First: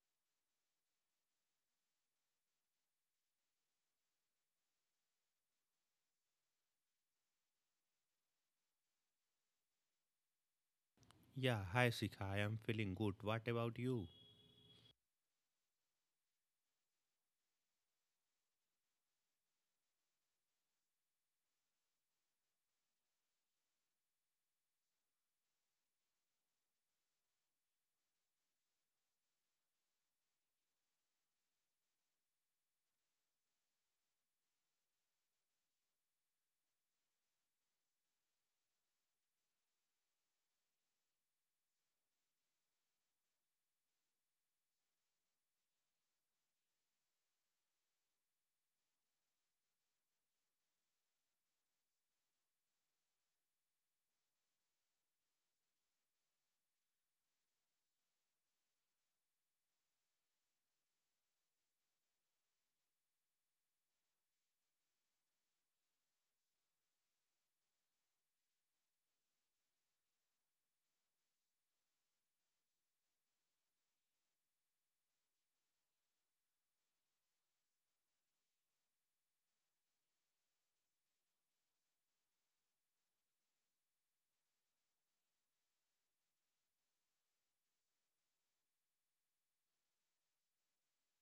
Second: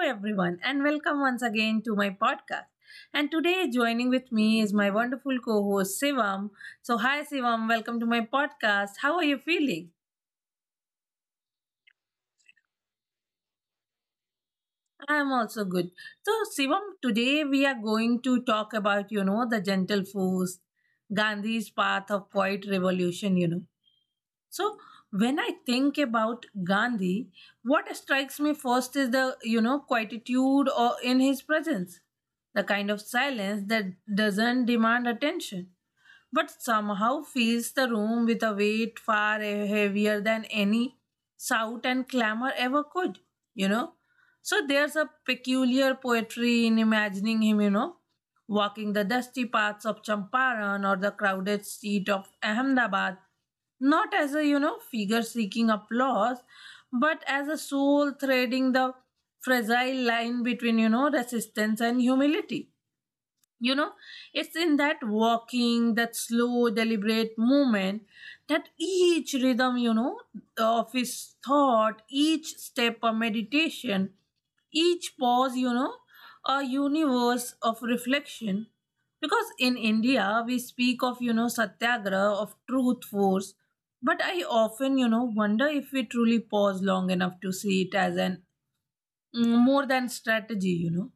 everyone, and welcome once again to my podcast. And today, joining with me is my wonderful co host Sivam. So, hi Sivam, welcome to my podcast. How are you feeling? Yeah, hi Sika, I am feeling good. What about you? I am also good. So, Sivam, today we are going to talk about, the gentle force, Gandhi's path of quiet revolution. So when I think about Gandhi, what strikes me first is the quietude or in his presence, the kind of silence that doesn't demand attention but somehow fills the room with a weight far heavier than any shout and clamor ever could, you know. So there's a peculiar poetry in imagining him, walking the dusty paths of Champaran or the crowded street of Ahmedabad, not as a, figure seeking applause, but as a soul threading the fragile line between, resistance and humility. you know it's in that walking, that slow deliberate movement, that each rhythm of his thought, each step a meditation, each pause a universe of reflection, because in India we speak of satyagraha, of truth force, but I often wonder if we truly pause long enough to see it as an more than strategy,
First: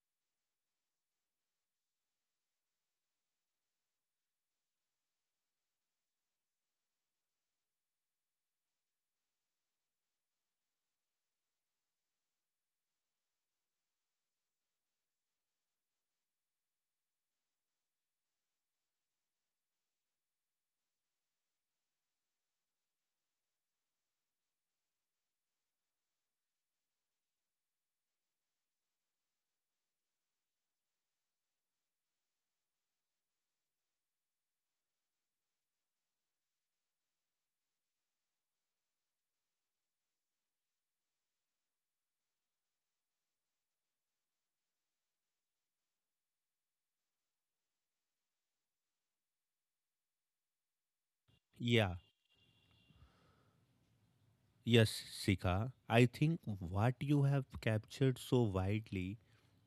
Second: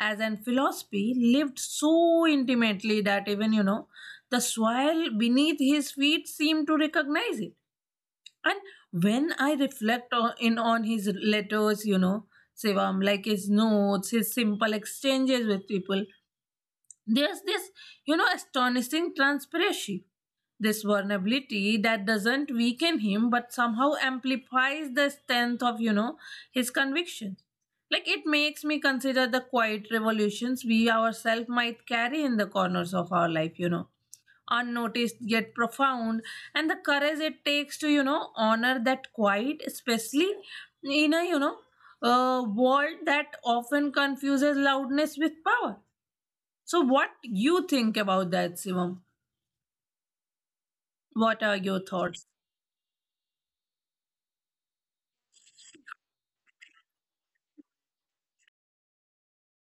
as an philosophy lived so intimately that even, the soil beneath his feet seemed to recognize it. And when I reflect on his letters, Sivam, like his notes, his simple exchanges with people, there's this, astonishing transparency, this vulnerability that doesn't weaken him but somehow amplifies the strength of, his convictions. Like it makes me consider the quiet revolutions we ourselves might carry in the corners of our life, unnoticed yet profound, and the courage it takes to, honor that quiet, especially in a world that often confuses loudness with power. So, what you think about that, Simon? What are your Yeah, thoughts? yes, Sika. I think what you have captured so widely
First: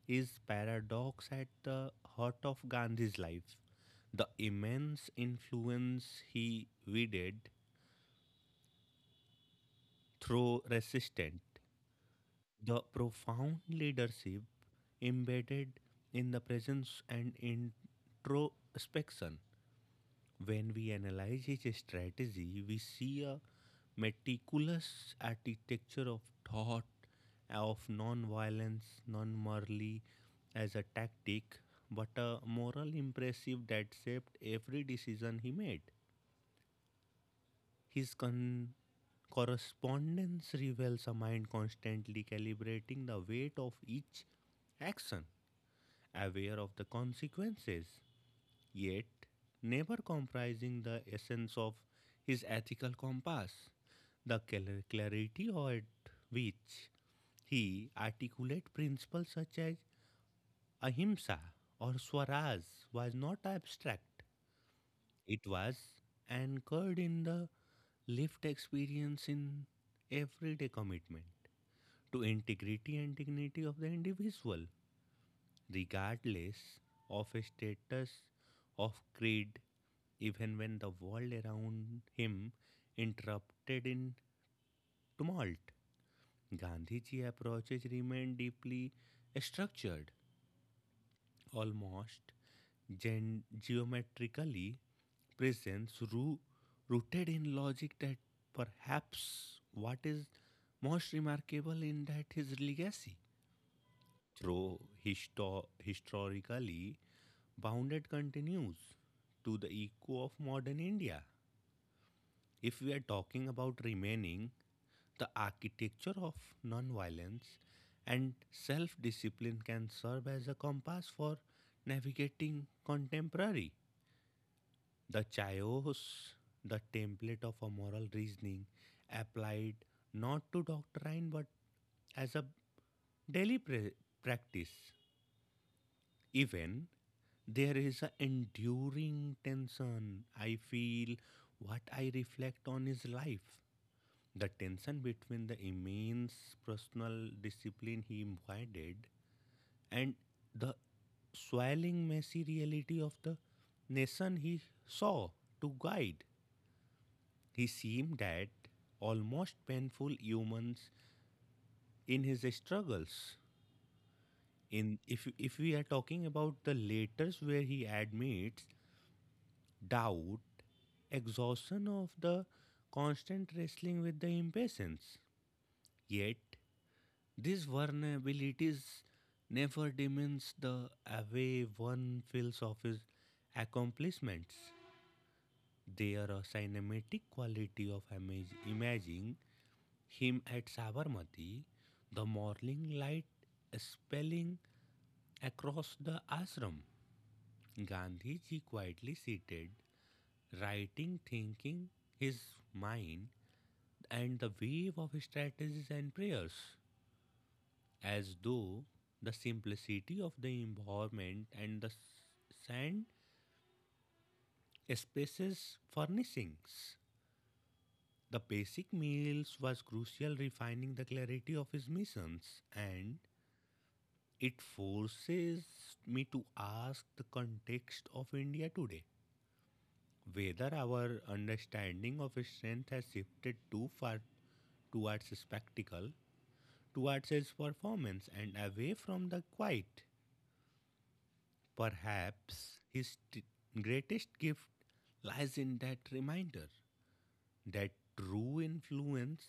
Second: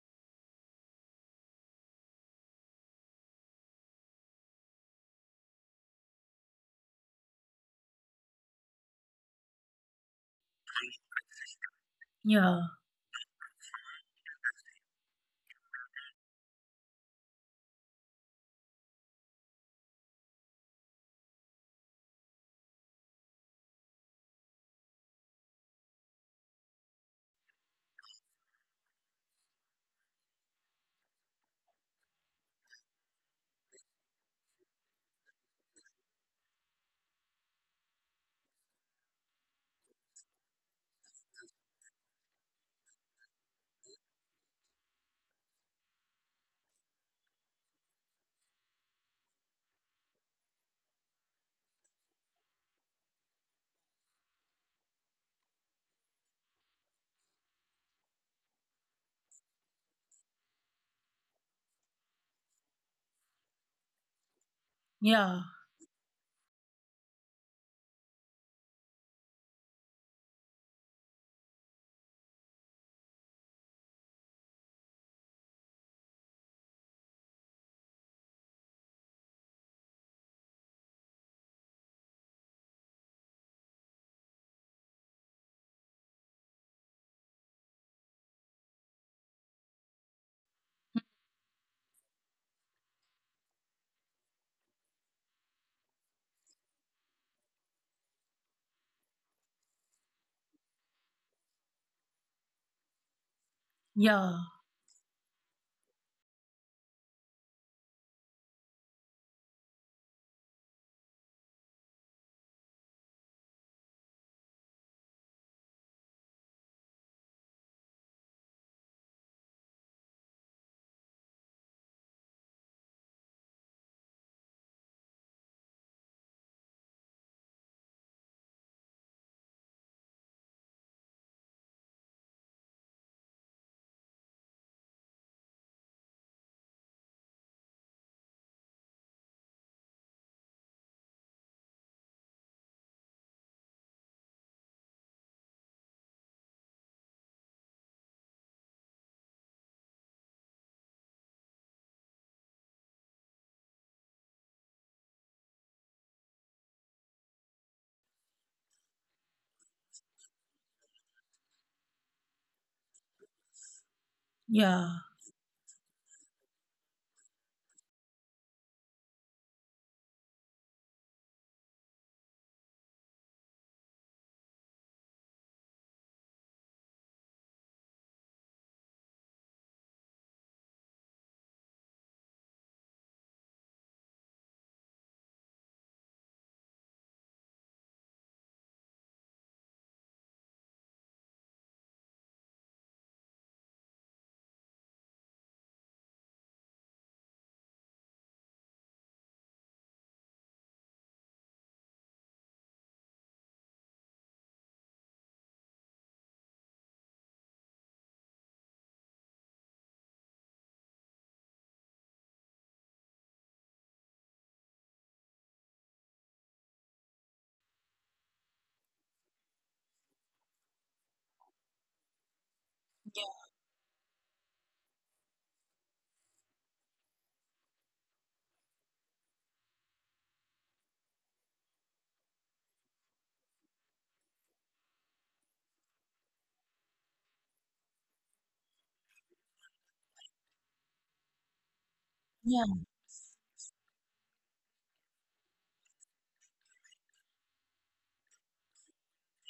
is paradox at the heart of Gandhi's life. The immense influence he wielded through resistance, Yeah. the profound leadership embedded in the presence and introspection. When we analyze his strategy, we see a meticulous architecture of thought, of non violence, non merely as a tactic, but a moral impressive that shaped every decision he made. His con- Correspondence reveals a mind constantly calibrating the weight of each action, aware of the consequences yet never comprising the essence of his ethical compass, the clarity at which he articulated principles such as ahimsa or swaraj was not abstract. Yeah, It was anchored in the lived experience, in everyday commitment to integrity and dignity of the individual, regardless of status, of creed, even when the world around him interrupted in tumult. Gandhiji's approaches remained deeply structured, almost geometrically present, rooted in logic that perhaps what is most remarkable in that his legacy, yeah, though historically bounded, continues to the echo of modern India. If we are talking about remaining, the architecture of nonviolence and self discipline can serve as a compass for navigating contemporary. The chaos, the template of a moral reasoning, applied not to doctrine but as a daily practice. Even there is an enduring tension. I feel what I reflect on is life, the tension between the immense personal discipline he embodied and the swelling messy reality of the nation he saw to guide. He seemed at almost painful humans in his struggles. yeah, In if we are talking about the letters where he admits doubt, exhaustion of the constant wrestling with the impatience. Yet these vulnerabilities never diminish the way one feels of his accomplishments. They are a cinematic quality of imagining him at Sabarmati, the morning light spelling across the ashram. Gandhiji quietly seated, writing, thinking his mind, and the wave of strategies and prayers, as though the simplicity of the environment and the sand spaces furnishings. The basic meals was crucial refining the clarity of his missions, and it forces me to ask the context of India today, whether our understanding of strength has shifted too far towards spectacle, towards his performance and away from the quiet. yeah. Perhaps his greatest gift lies in that reminder that true influence,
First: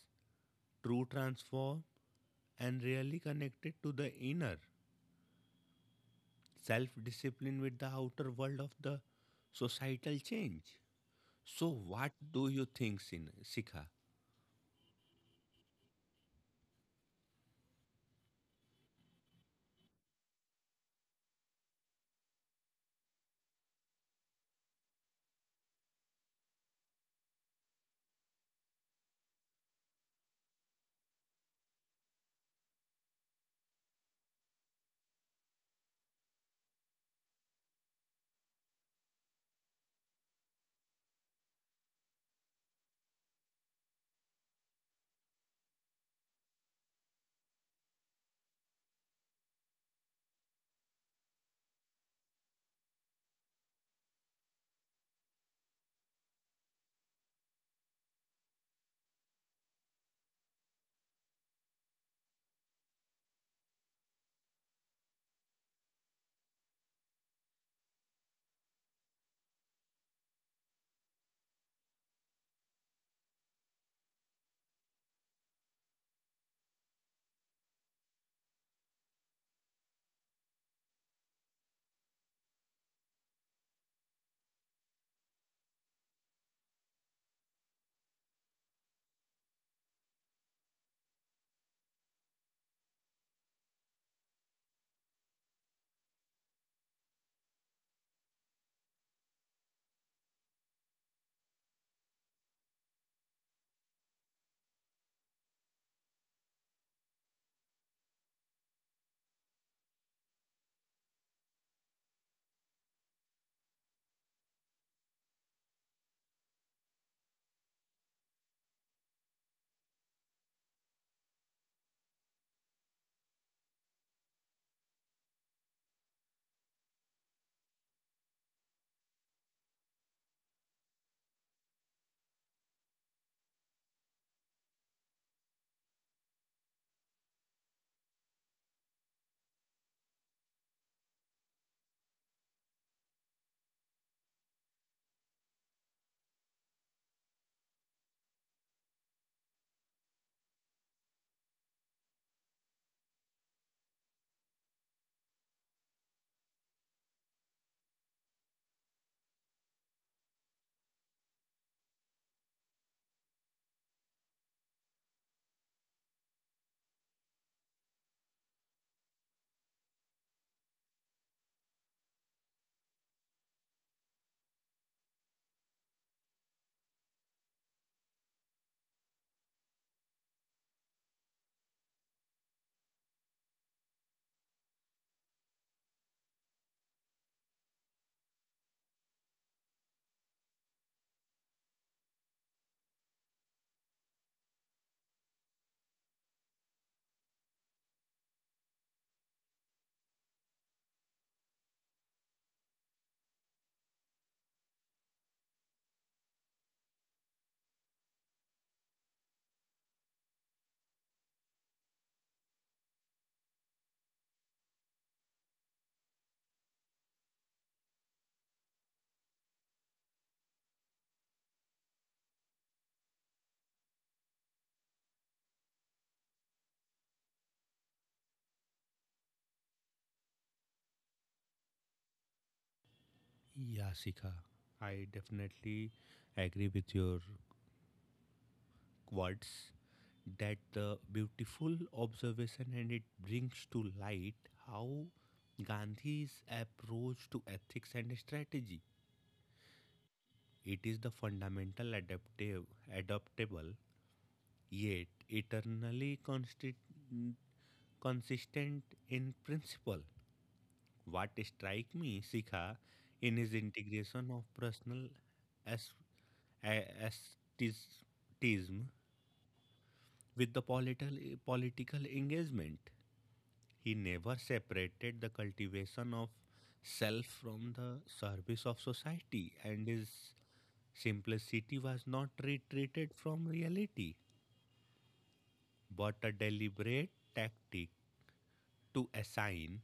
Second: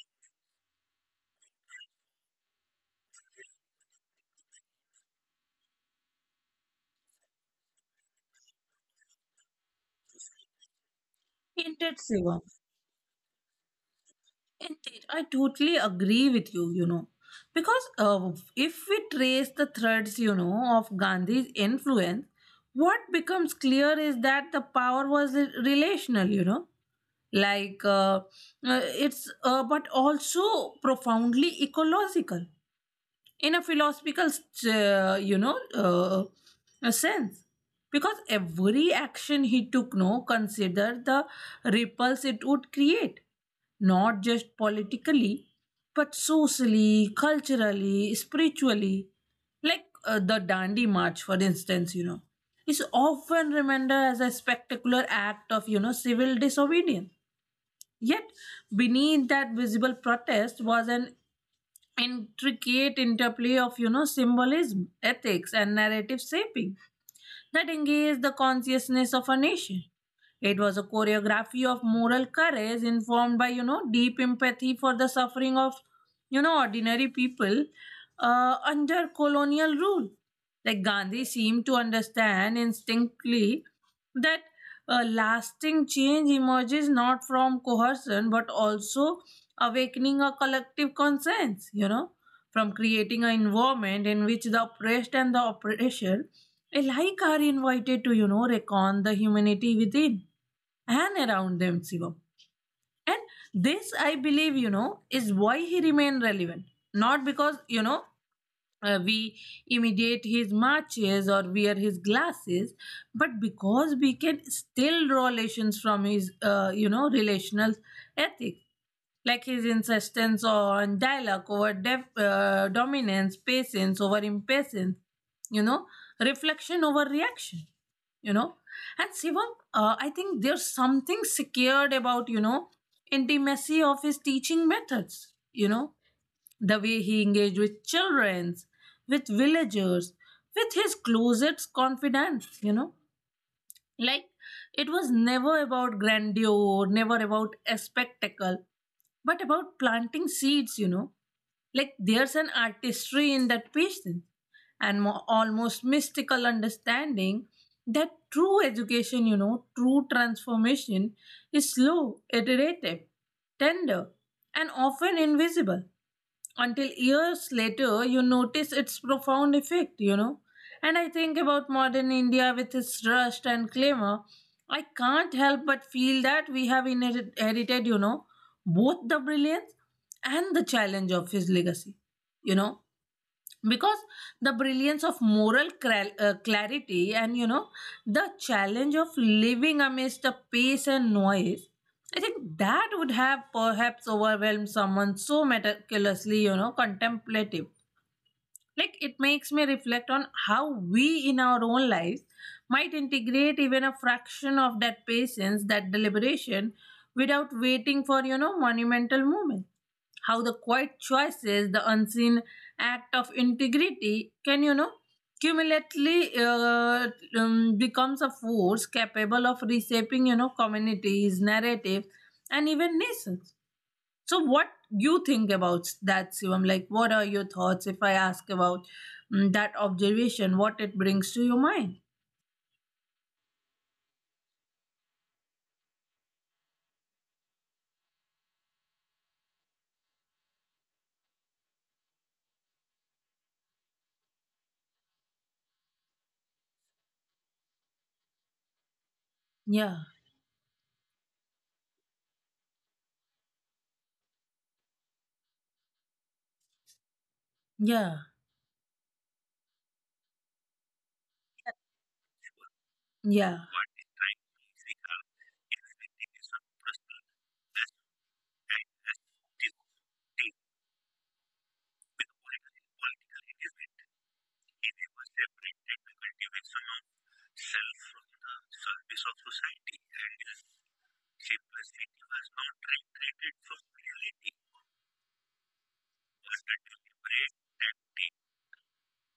true transform, and really connected to the inner self discipline with the outer world of the societal change. So, Indeed, what Shivam. do you think, Sikha? Indeed, I totally agree with you, you know. Because if we trace the threads, of Gandhi's influence, what becomes clear is that the power was relational. Like, but also profoundly ecological, in a philosophical uh, you know uh, a sense, because every action he took no considered the ripples it would create, not just politically but socially, culturally, spiritually. Like the dandi march, for instance, you know, is often remembered as a spectacular act of civil disobedience, yet beneath that visible protest was an intricate interplay of symbolism, ethics, and narrative shaping that engage the consciousness of a nation. It was a choreography of moral courage, informed by, deep empathy for the suffering of, ordinary people under colonial rule. Like Gandhi seemed to understand instinctively that lasting change emerges not from coercion but also awakening a collective conscience, from creating an environment in which the oppressed and the oppressor like are invited to, recon the humanity within and around them, Shivam. And this, I believe, is why he remained relevant. Not because, we imitate his marches or wear his glasses, but because we can still draw lessons from his relational ethics, like his insistence on dialogue over dominance, patience over impatience, you know, reflection over reaction, you know. And Sivam, I think there's something secured about, intimacy of his teaching methods. The way he engaged with children, with villagers, with his closest confidants. Like, it was never about grandeur, never about a spectacle, but about planting seeds. Like, there's an artistry in that patience and almost mystical understanding that true education, true transformation is slow, iterative, tender, and often invisible until years later you notice its profound effect and I think about modern India with its rust and clamor. I can't help but feel that we have inherited both the brilliance and the challenge of his legacy. You know, because the brilliance of moral clarity and, the challenge of living amidst the pace and noise, I think that would have perhaps overwhelmed someone so meticulously, contemplative. Like it makes me reflect on how we in our own lives might integrate even a fraction of that patience, that deliberation, without waiting for, monumental moment. How the quiet choices, the unseen act of integrity can, cumulatively becomes a force capable of reshaping, communities, narratives, and even nations. So what you think about that, Shivam? Like, what are your thoughts if I ask about that observation? What it brings to your mind? Yeah, Sikha. I definitely agree with your words that the beautiful observation, and it brings to light how Gandhi's approach to ethics and strategy. Yeah, It is the fundamental adaptive, adaptable, yet eternally constant, consistent yeah, in principle. What strike me, Sikha, in his yeah. integration of personal as ascetism with the political engagement. He never separated the cultivation of self from the service of society, and his simplicity was not retreated from reality, but a deliberate tactic to assign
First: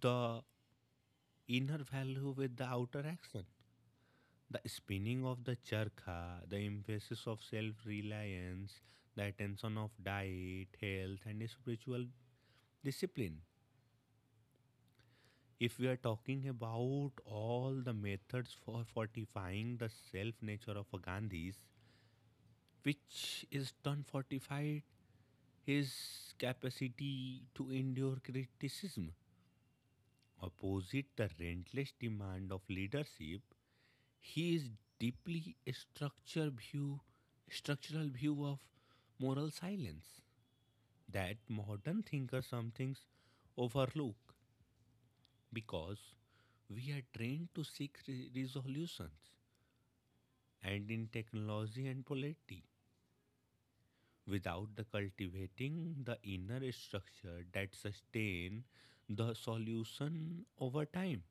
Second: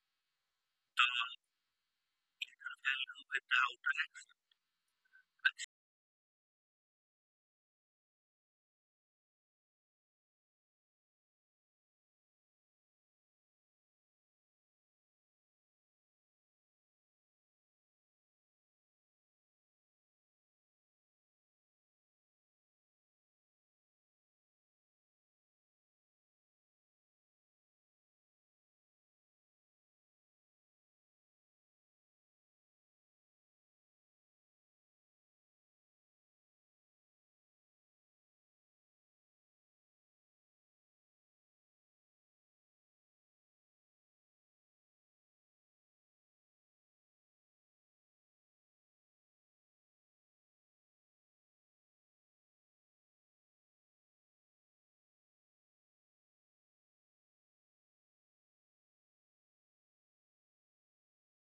the inner value with the outer action. The spinning of the charkha, the emphasis of self reliance, the attention of diet, health, and spiritual discipline. If we are talking about all the methods for fortifying the self nature of a Gandhi's, which is done fortified his capacity to endure criticism. Opposite the relentless demand of leadership, he is deeply a structural view of moral silence that modern thinkers sometimes overlook, because we are trained to seek resolutions and in technology and polity without the cultivating the inner structure that sustain the solution over time.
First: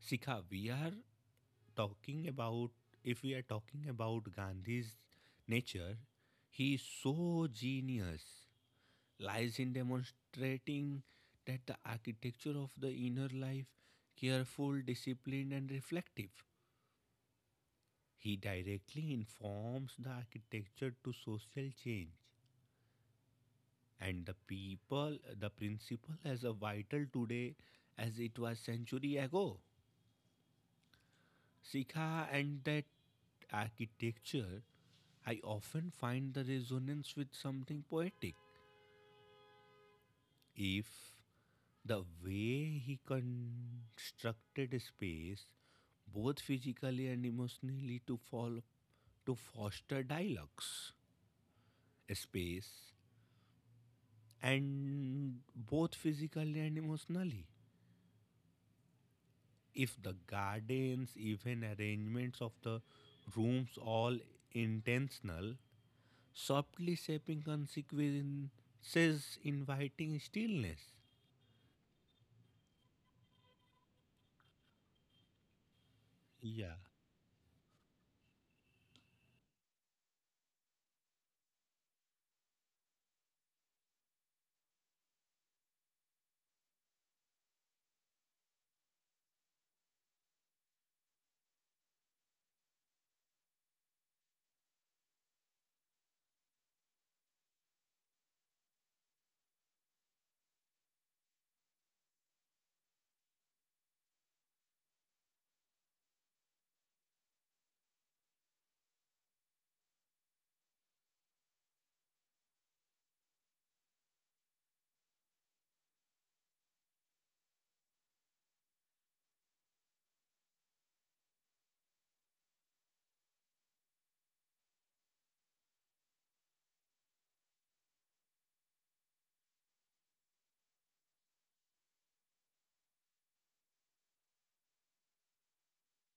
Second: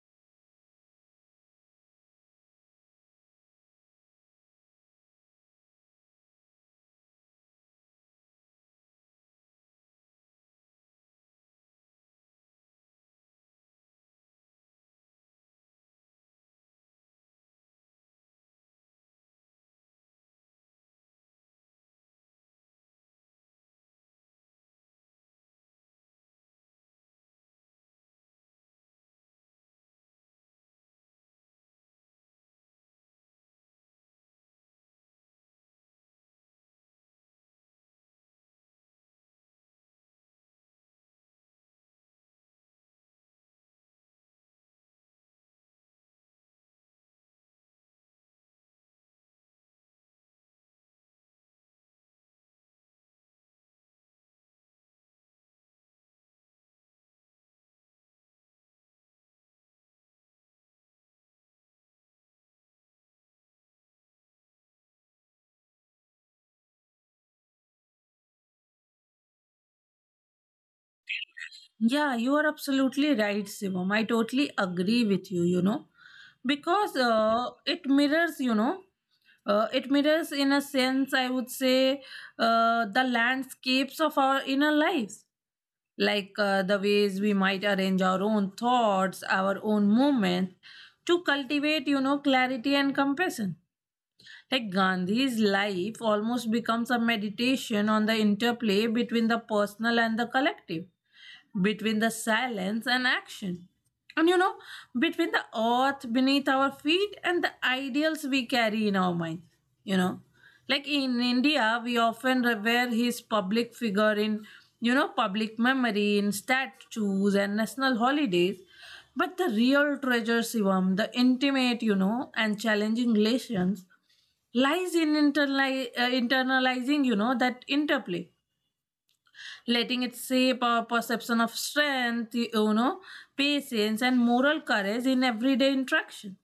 Sika, we are talking about, if we are talking about Gandhi's nature, he is so genius lies in demonstrating that the architecture of the inner life careful, disciplined and reflective. He directly informs the architecture to social change and the people, the principle as a vital today as it was century ago. Sikha, and that architecture, I often find the resonance with something poetic. If the way he constructed space, both physically and emotionally, to to foster dialogues, space and both physically and emotionally, if the gardens even arrangements of the rooms all intentional, softly shaping consequences inviting stillness. Yeah, you are absolutely right, Shivam. I totally agree with you, because Yeah. It mirrors, it mirrors in a sense, I would say, the landscapes of our inner lives, like the ways we might arrange our own thoughts, our own movement to cultivate, clarity and compassion. Like Gandhi's life almost becomes a meditation on the interplay between the personal and the collective, between the silence and action. And, between the earth beneath our feet and the ideals we carry in our mind. You know, like in India, we often revere his public figure in, public memory, in statues and national holidays. But the real treasure, Shivam, the intimate, and challenging relations lies in internalizing, that interplay, letting it shape our perception of strength, patience, and moral courage in everyday interaction.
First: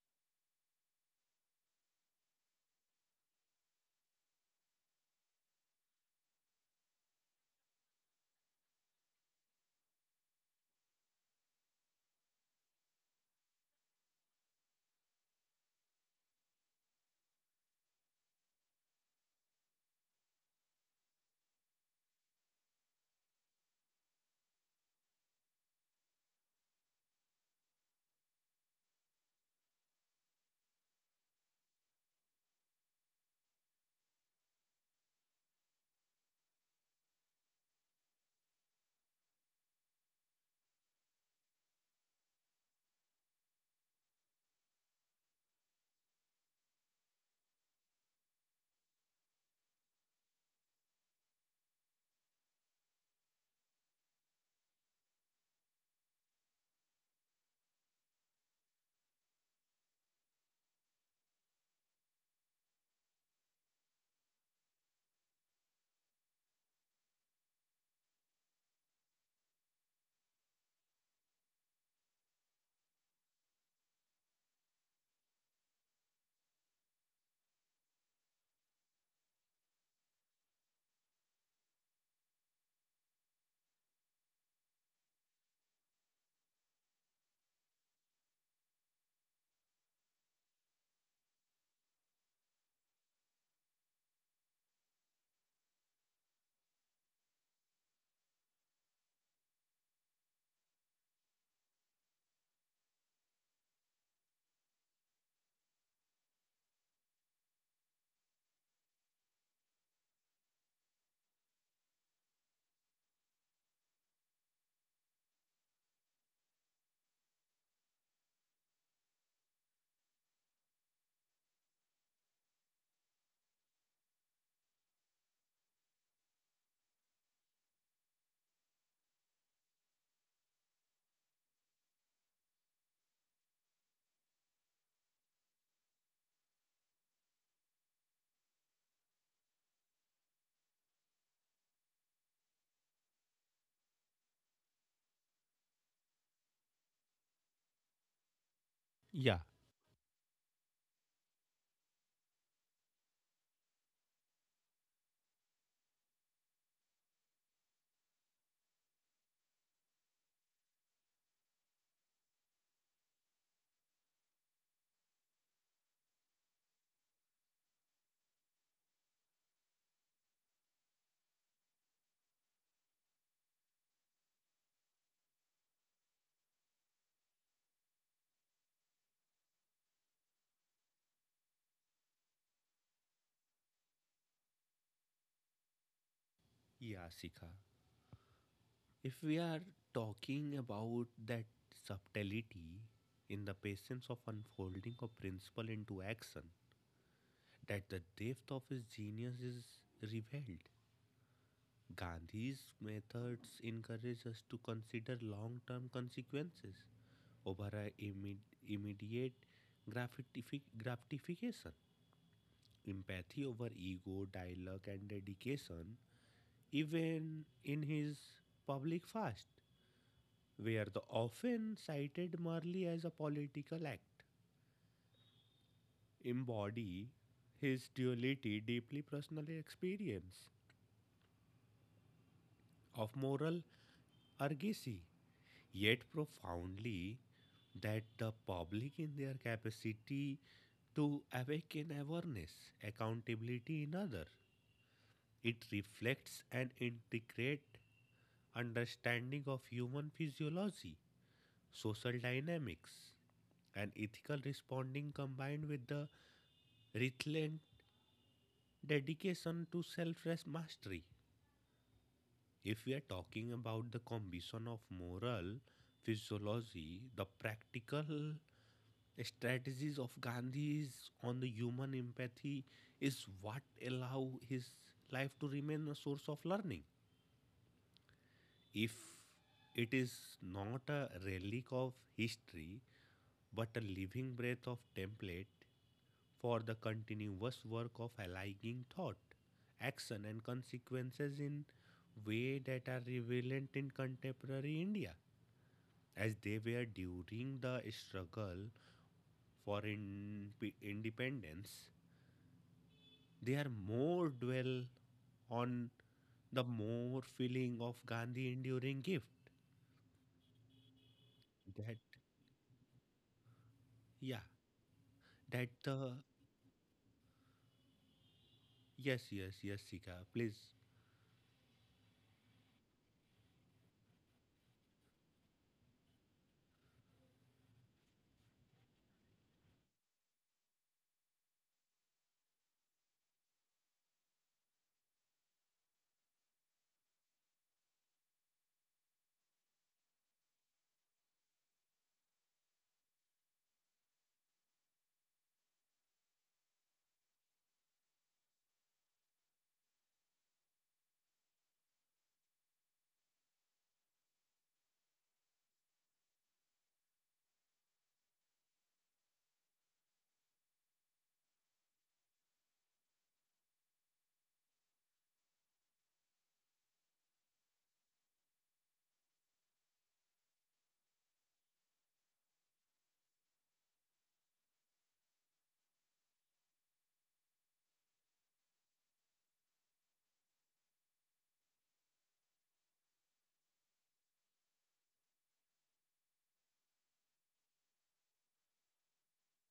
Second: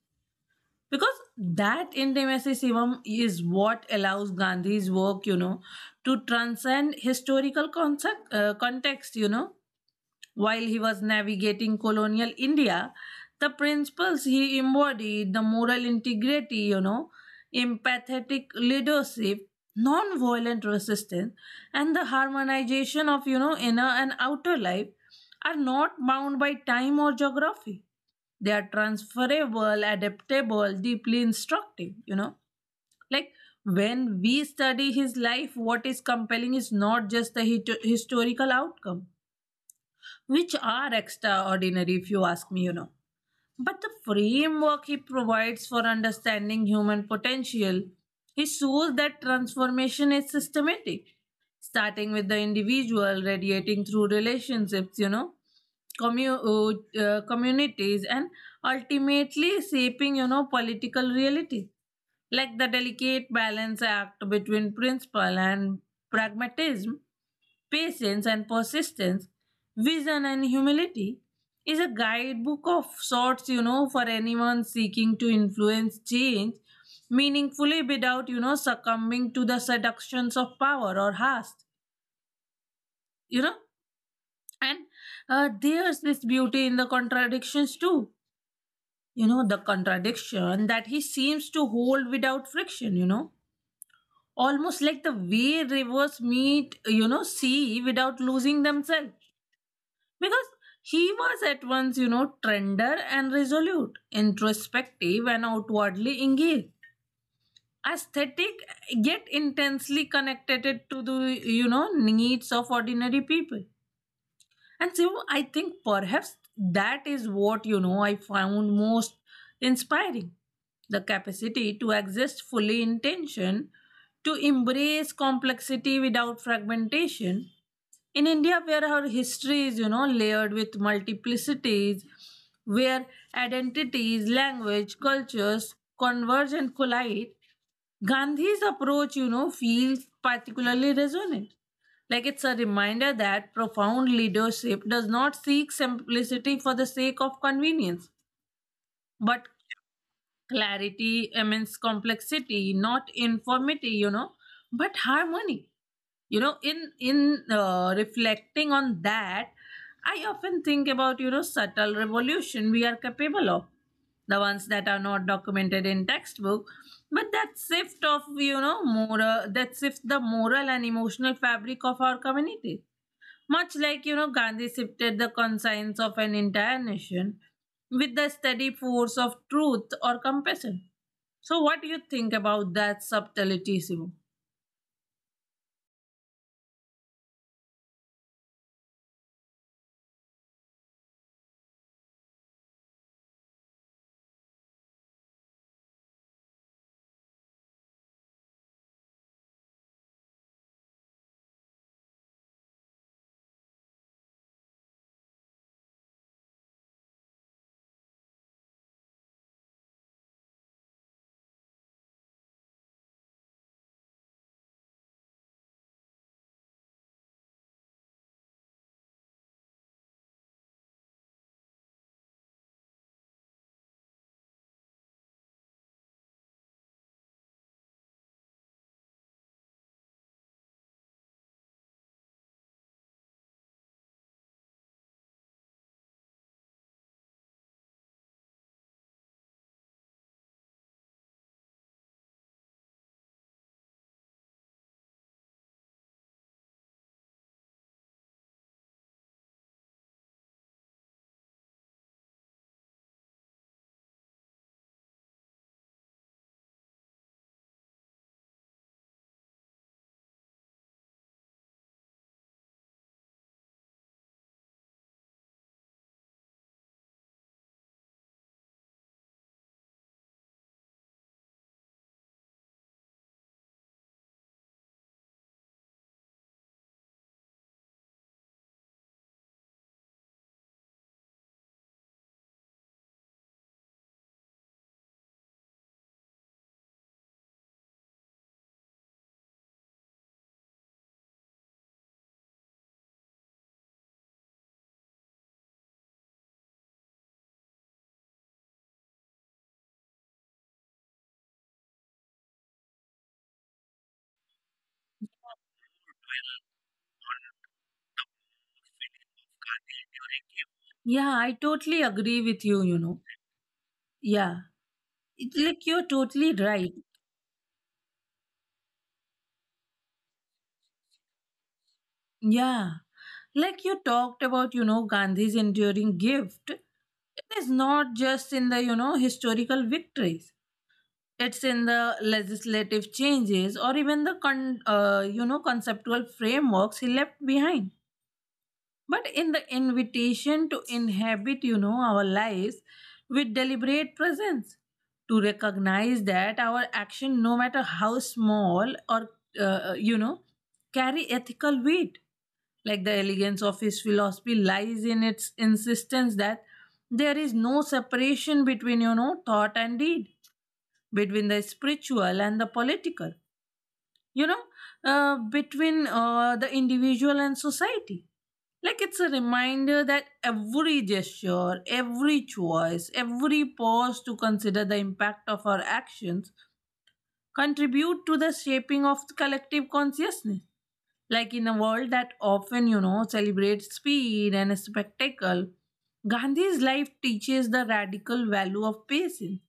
Because that intimacy, Shivam, is what allows Gandhi's work, to transcend historical context. While he was navigating colonial India, the principles he embodied, the moral integrity, empathetic leadership, non-violent resistance, and the harmonization of, inner and outer life are not bound by time or geography. They are transferable, adaptable, deeply instructive. Like when we study his life, what is compelling is not just the historical outcome, which are extraordinary if you ask me. But the framework he provides for understanding human potential, he shows that transformation is systematic, starting with the individual, radiating through relationships, communities, and ultimately shaping, political reality. Like the delicate balance act between principle and pragmatism, patience and persistence, vision and humility is a guidebook of sorts, for anyone seeking to influence change meaningfully without, succumbing to the seductions of power or haste, you know. And there's this beauty in the contradictions too, the contradiction that he seems to hold without friction, almost like the way rivers meet, sea without losing themselves, because he was at once, tender and resolute, introspective and outwardly engaged, aesthetic yet intensely connected to the, needs of ordinary people. And so I think perhaps that is what, I found most inspiring, the capacity to exist fully in tension, to embrace complexity without fragmentation. In India, where our history is, layered with multiplicities, where identities, language, cultures converge and collide, Gandhi's approach, feels particularly resonant. Like it's a reminder that profound leadership does not seek simplicity for the sake of convenience, Yeah. but clarity, immense complexity, not informity, but harmony. In reflecting on that, I often think about subtle revolution we are capable of, the ones that are not documented in textbook, but that shift the moral and emotional fabric of our community, much like Gandhi shifted the conscience of an entire nation with the steady force of truth or compassion. So what do you think about that subtlety, Shivam? Yeah, Sikha, if we are talking about that subtlety in the patience of unfolding of principle into action, that the depth of his genius is revealed. Gandhi's methods encourage us to consider long term consequences over a immediate gratification. Empathy over ego, dialogue, and dedication, even in his public fast, were the often cited merely as a political act, embody his duality, deeply personal experience of moral urgency yet profoundly that the public in their capacity to awaken awareness accountability in other. It reflects an integrate understanding of human physiology, social dynamics, and ethical responding combined with the relentless dedication to self mastery. If we are talking about the combination of moral physiology, the practical strategies of Gandhi's on the human empathy is what allow his life to remain a source of learning. If it is not a relic of history but a living breath of template for the continuous work of allying thought, action and consequences in way that are relevant in contemporary India as they were during the struggle for independence, they are more dwell on the more feeling of Gandhi enduring gift. Yeah, I That, totally agree with you, you know. yeah, Yeah, it's that like you're the, totally right. yes, yes, yes, Sika, please, Yeah, like you talked about, Gandhi's enduring gift. It is not just in the, historical victories. It's in the legislative changes or even the conceptual frameworks he left behind. But in the invitation to inhabit, our lives with deliberate presence, to recognize that our action, no matter how small or, uh, uh, you know, carry ethical weight. Like the elegance of his philosophy lies in its insistence that there is no separation between, thought and deed, between the spiritual and the political, you know, between the individual and society. Like it's a reminder that every gesture, every choice, every pause to consider the impact of our actions contribute to the shaping of collective consciousness. Like in a world that often, celebrates speed and spectacle, Gandhi's life teaches the radical value of patience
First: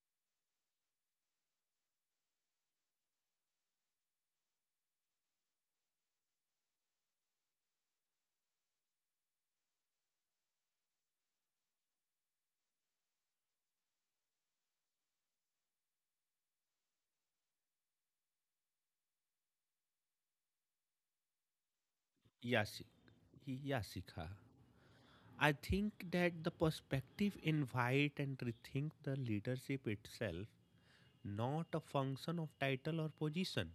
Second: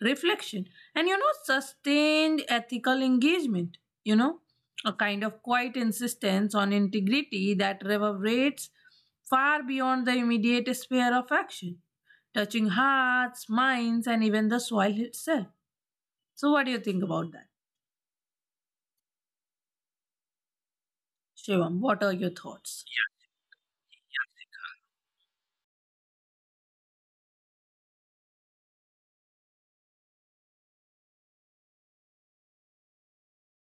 reflection, and sustained ethical engagement. You know, a kind of quiet insistence on integrity that reverberates far beyond the immediate sphere of action, touching hearts, minds, and even the soil itself. So, what do you think about that, Shivam? What are your yes, thoughts? yes, Sika. I think that the perspective invite and rethink the leadership itself, not a function of title or position,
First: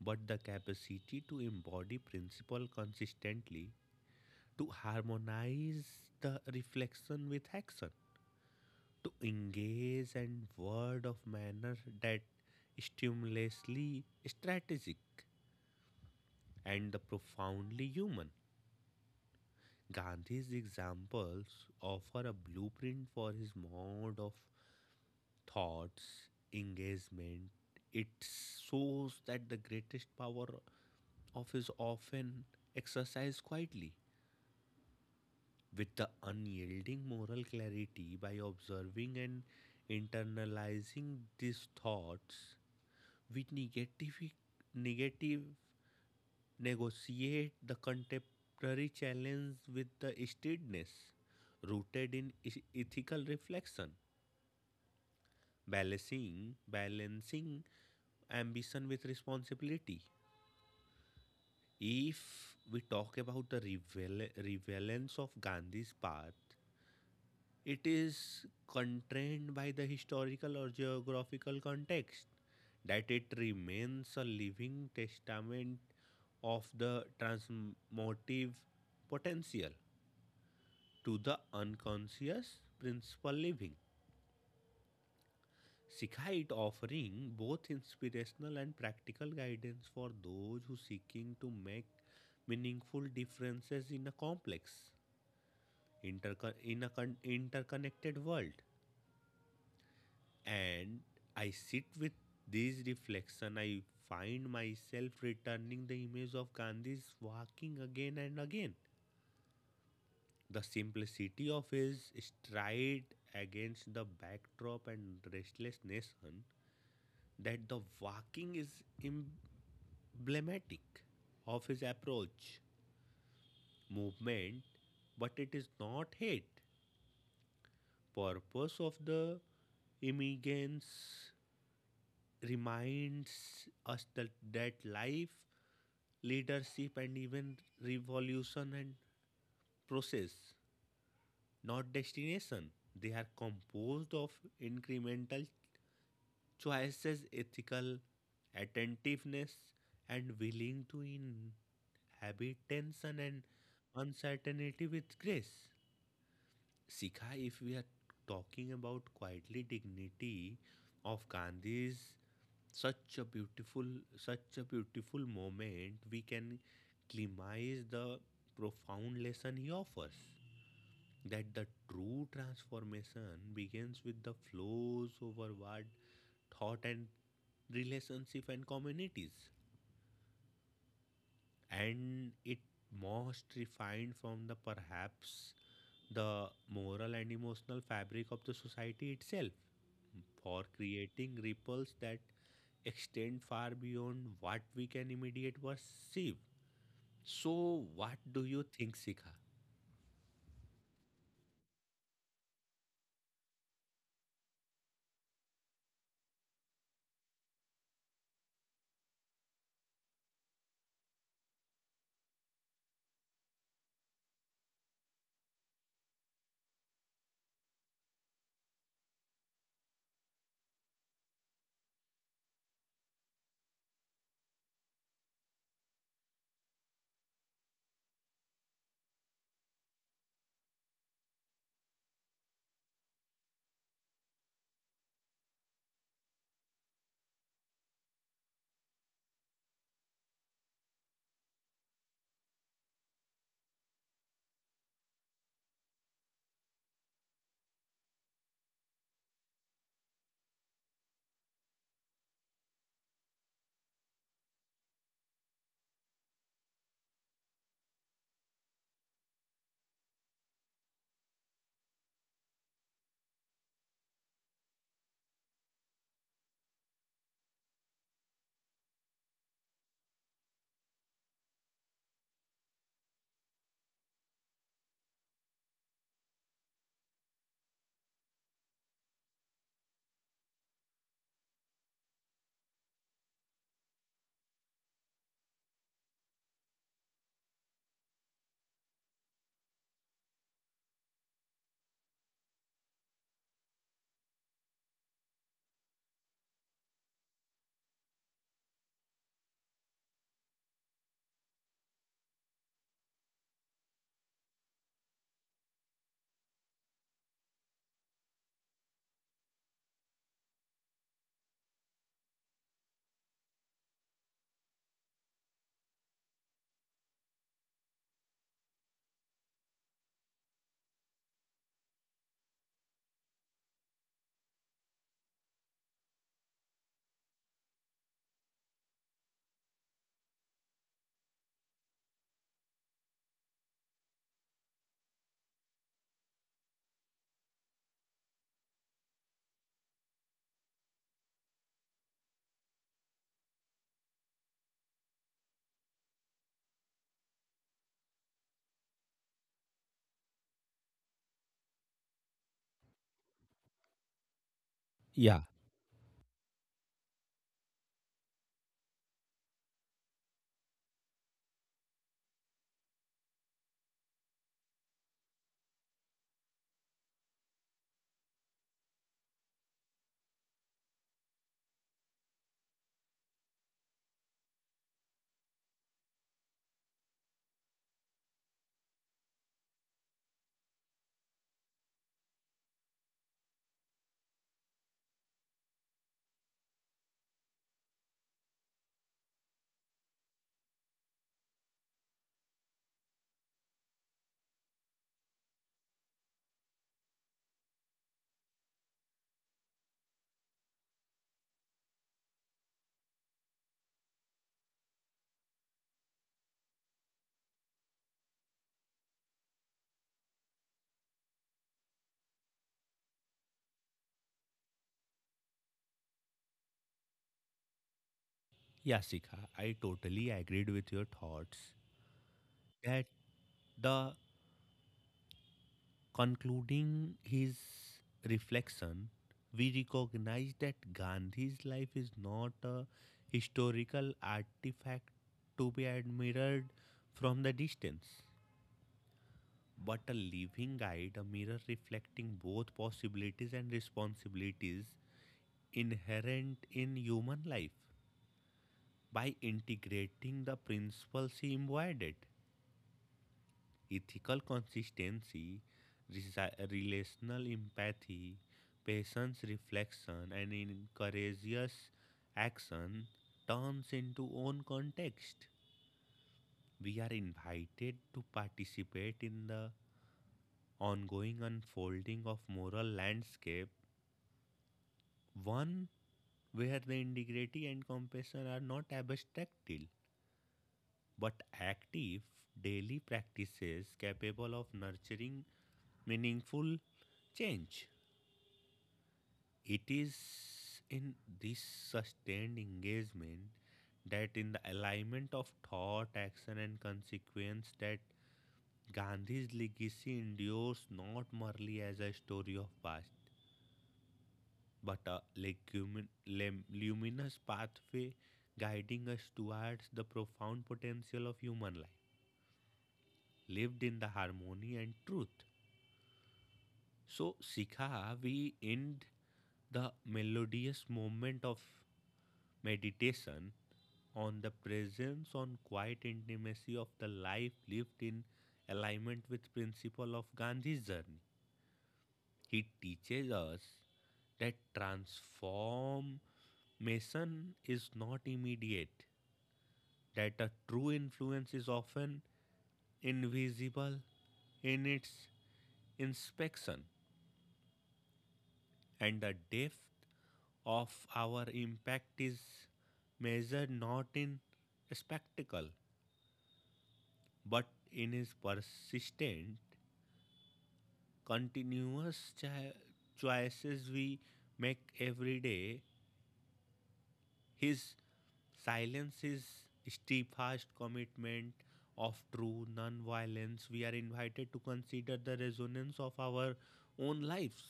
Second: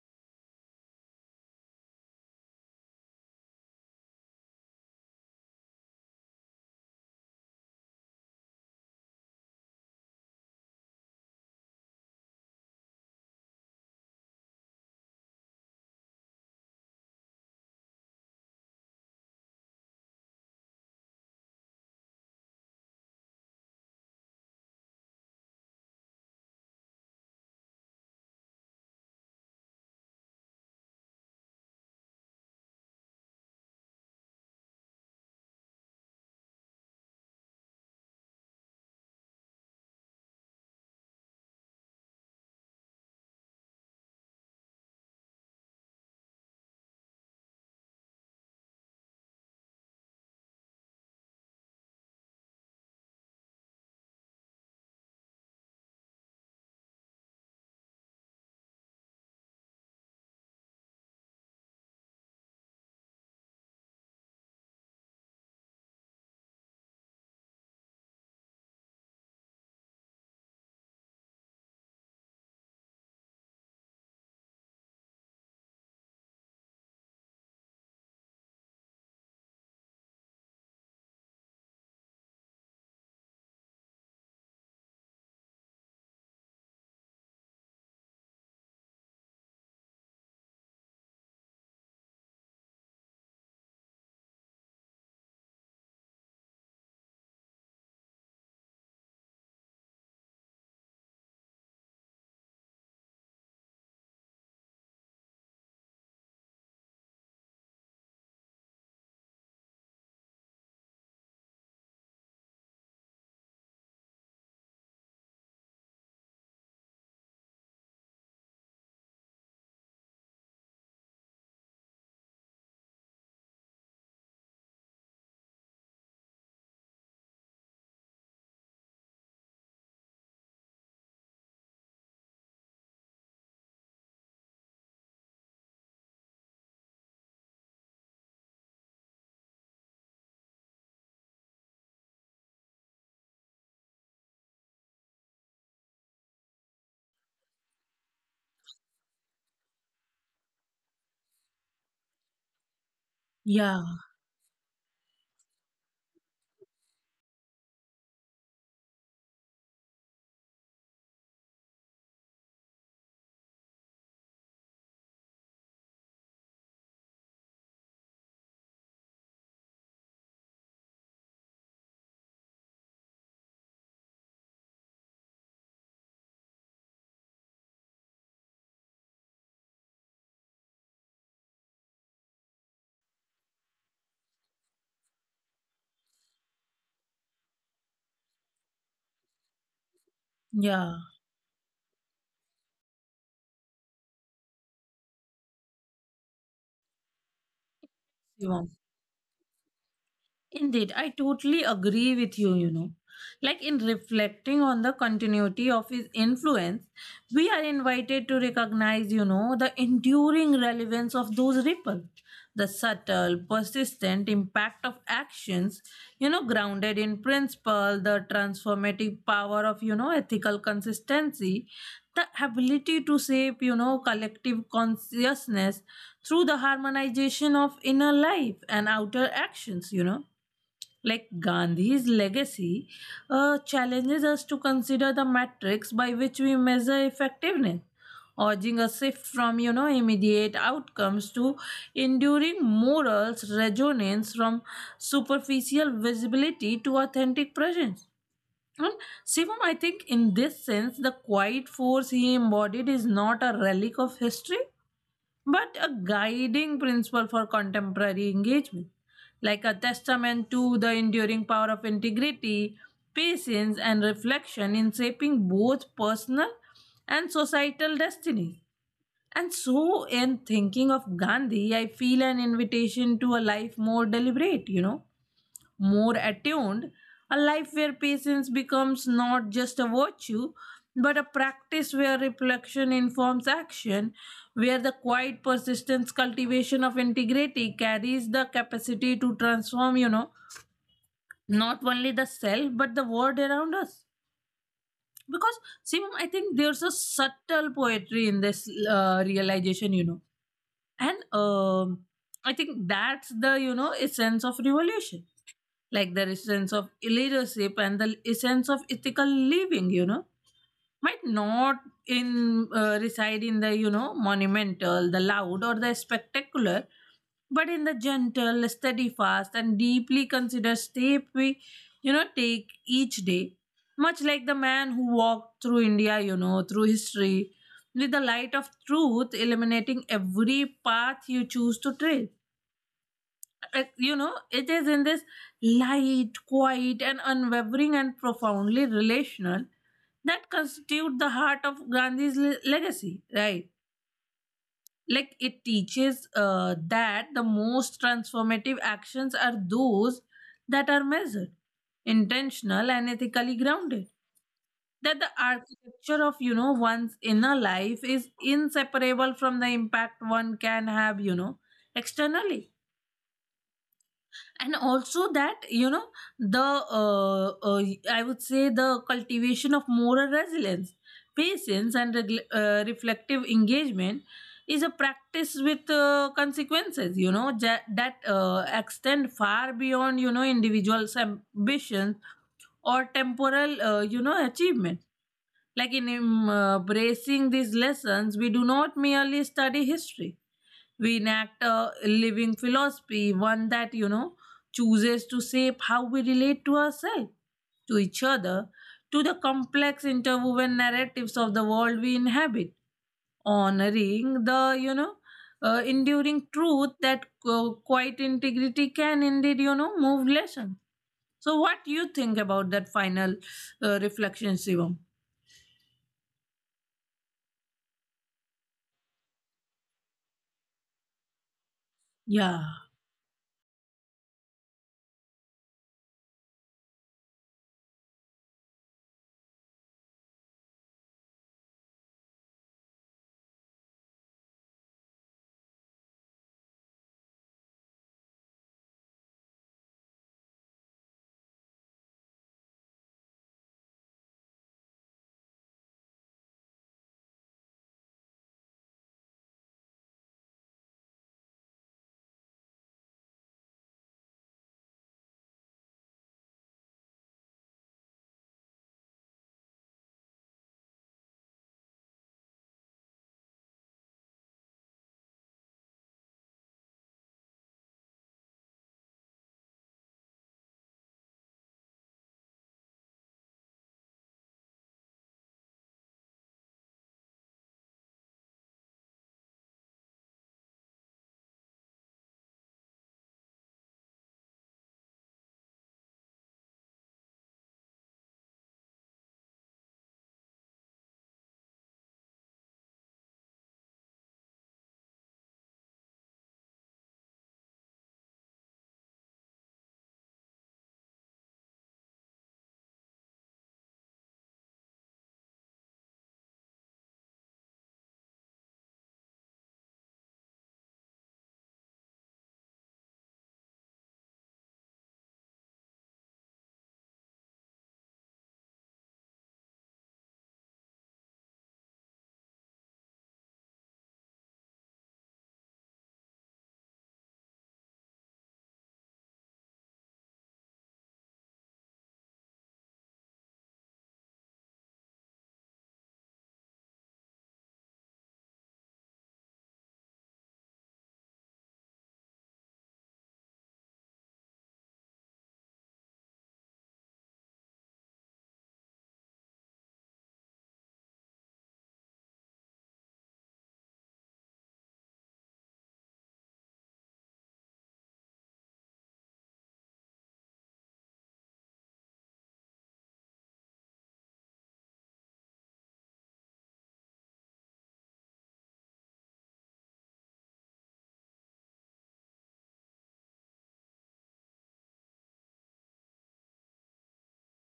but the capacity to embody principle consistently, to harmonize the reflection with action, to engage and word of manner that stimulously strategic and the profoundly human. Gandhi's examples offer a blueprint for his mode of thoughts, engagement. It shows that the greatest power of is often exercised quietly with the unyielding moral clarity. By observing and internalizing these thoughts, we negative, negative negotiate the contemporary challenge with the steadiness rooted in ethical reflection, balancing ambition with responsibility. If we talk about the relevance of Gandhi's path, it is constrained by the historical or geographical context that it remains a living testament of the transmotive potential to the unconscious principle living. Sikha, it offering both inspirational and practical guidance for those who seeking to make meaningful differences in a complex interconnected world. And I sit with this reflection, I find myself returning the image of Gandhi's walking again and again. The simplicity of his stride against the backdrop and restlessness, that the walking is emblematic of his approach, movement, but it is not hate. Purpose of the immigrants reminds us that, that life, leadership, and even revolution and process, not destination. They are composed of incremental choices, ethical attentiveness, and willing to inhabit tension and Yeah, uncertainty with grace. Sikha, if we are talking about quietly dignity of Gandhi's, such a beautiful such a beautiful moment, we can climax the profound lesson he offers, that the true transformation begins with the flows overward thought and relationship and communities, and it most refined from the perhaps the moral and emotional fabric of the society itself, for yeah, creating ripples that extend far beyond what we can immediate perceive. So what do you Shivam. think, Sikha? Indeed, I totally agree with you, you know. Like in reflecting on the continuity of his influence, we are invited to recognize, the enduring relevance of those ripples, the subtle, persistent impact of actions, grounded in principle, the transformative power of, ethical consistency, the ability to shape, collective consciousness through the harmonization of inner life and outer actions like Gandhi's legacy challenges us to consider the metrics by which we measure effectiveness, urging a shift from immediate outcomes to enduring morals resonance, from superficial visibility to authentic presence. And Shivam, I think in this sense, the quiet force he embodied is not a relic of history but a guiding principle for contemporary engagement, like a testament to the enduring power of integrity, patience, and reflection in shaping both personal and societal destiny. And so, in thinking of Gandhi, I feel an invitation to a life more deliberate, more attuned, a life where patience becomes not just a virtue, but a practice where reflection informs action, where the quiet persistence cultivation of integrity carries the capacity to transform, not only the self, but the world around us. Because, Sim, I think there's a subtle poetry in this realization, And I think that's the, essence of revolution like the sense of leadership and the essence of ethical living might not in reside in the monumental the loud or the spectacular but in the gentle steadfast and deeply considered step we take each day much like the man who walked through India through history with the light of truth illuminating every path you choose to tread it is in this light quiet and unwavering and profoundly relational that constitute the heart of Gandhi's legacy right like it teaches that the most transformative actions are those that are measured intentional and ethically grounded that the Yeah. architecture of one's inner life is inseparable from the impact one can have externally and also that the uh, uh, I would say the cultivation of moral resilience patience and regl reflective engagement is a practice with consequences that extend far beyond individuals ambitions or temporal achievement like in embracing these lessons we do not merely study history we enact a living philosophy, one that, chooses to shape how we relate to ourselves, to each other, to the complex interwoven narratives of the world we inhabit, honoring the, enduring truth that quite integrity can indeed, move lesson. So, what do you think about that final reflection, Shivam? Yeah, Sikha, I totally agreed with your thoughts. Yeah, At the concluding his reflection, we recognize that Gandhi's life is not a historical artifact to be admired from the distance, but a living guide, a mirror reflecting both possibilities and responsibilities inherent in human life. By integrating the principles he embodied, ethical consistency, relational empathy, patience reflection, and in courageous action turns into own context. We are invited to participate in the ongoing unfolding of moral landscape, one where the integrity and compassion are not abstractile but active daily practices capable of nurturing meaningful change. It is in this sustained engagement, that in the alignment of thought, action, and consequence, that Gandhi's legacy endures not merely as a story of past, but a luminous pathway guiding us towards the profound potential of human life, lived in the harmony and truth. So, Sikha, we end the melodious moment of meditation on the presence on quiet intimacy of the life lived in alignment with principle of Gandhi's journey. He teaches us that transformation is not immediate, that a true influence is often invisible in its inspection, and the depth of our impact is measured not in spectacle but in his persistent, continuous choices we make every day, his silence is steadfast commitment of true non-violence. We are invited to consider the resonance of our own lives.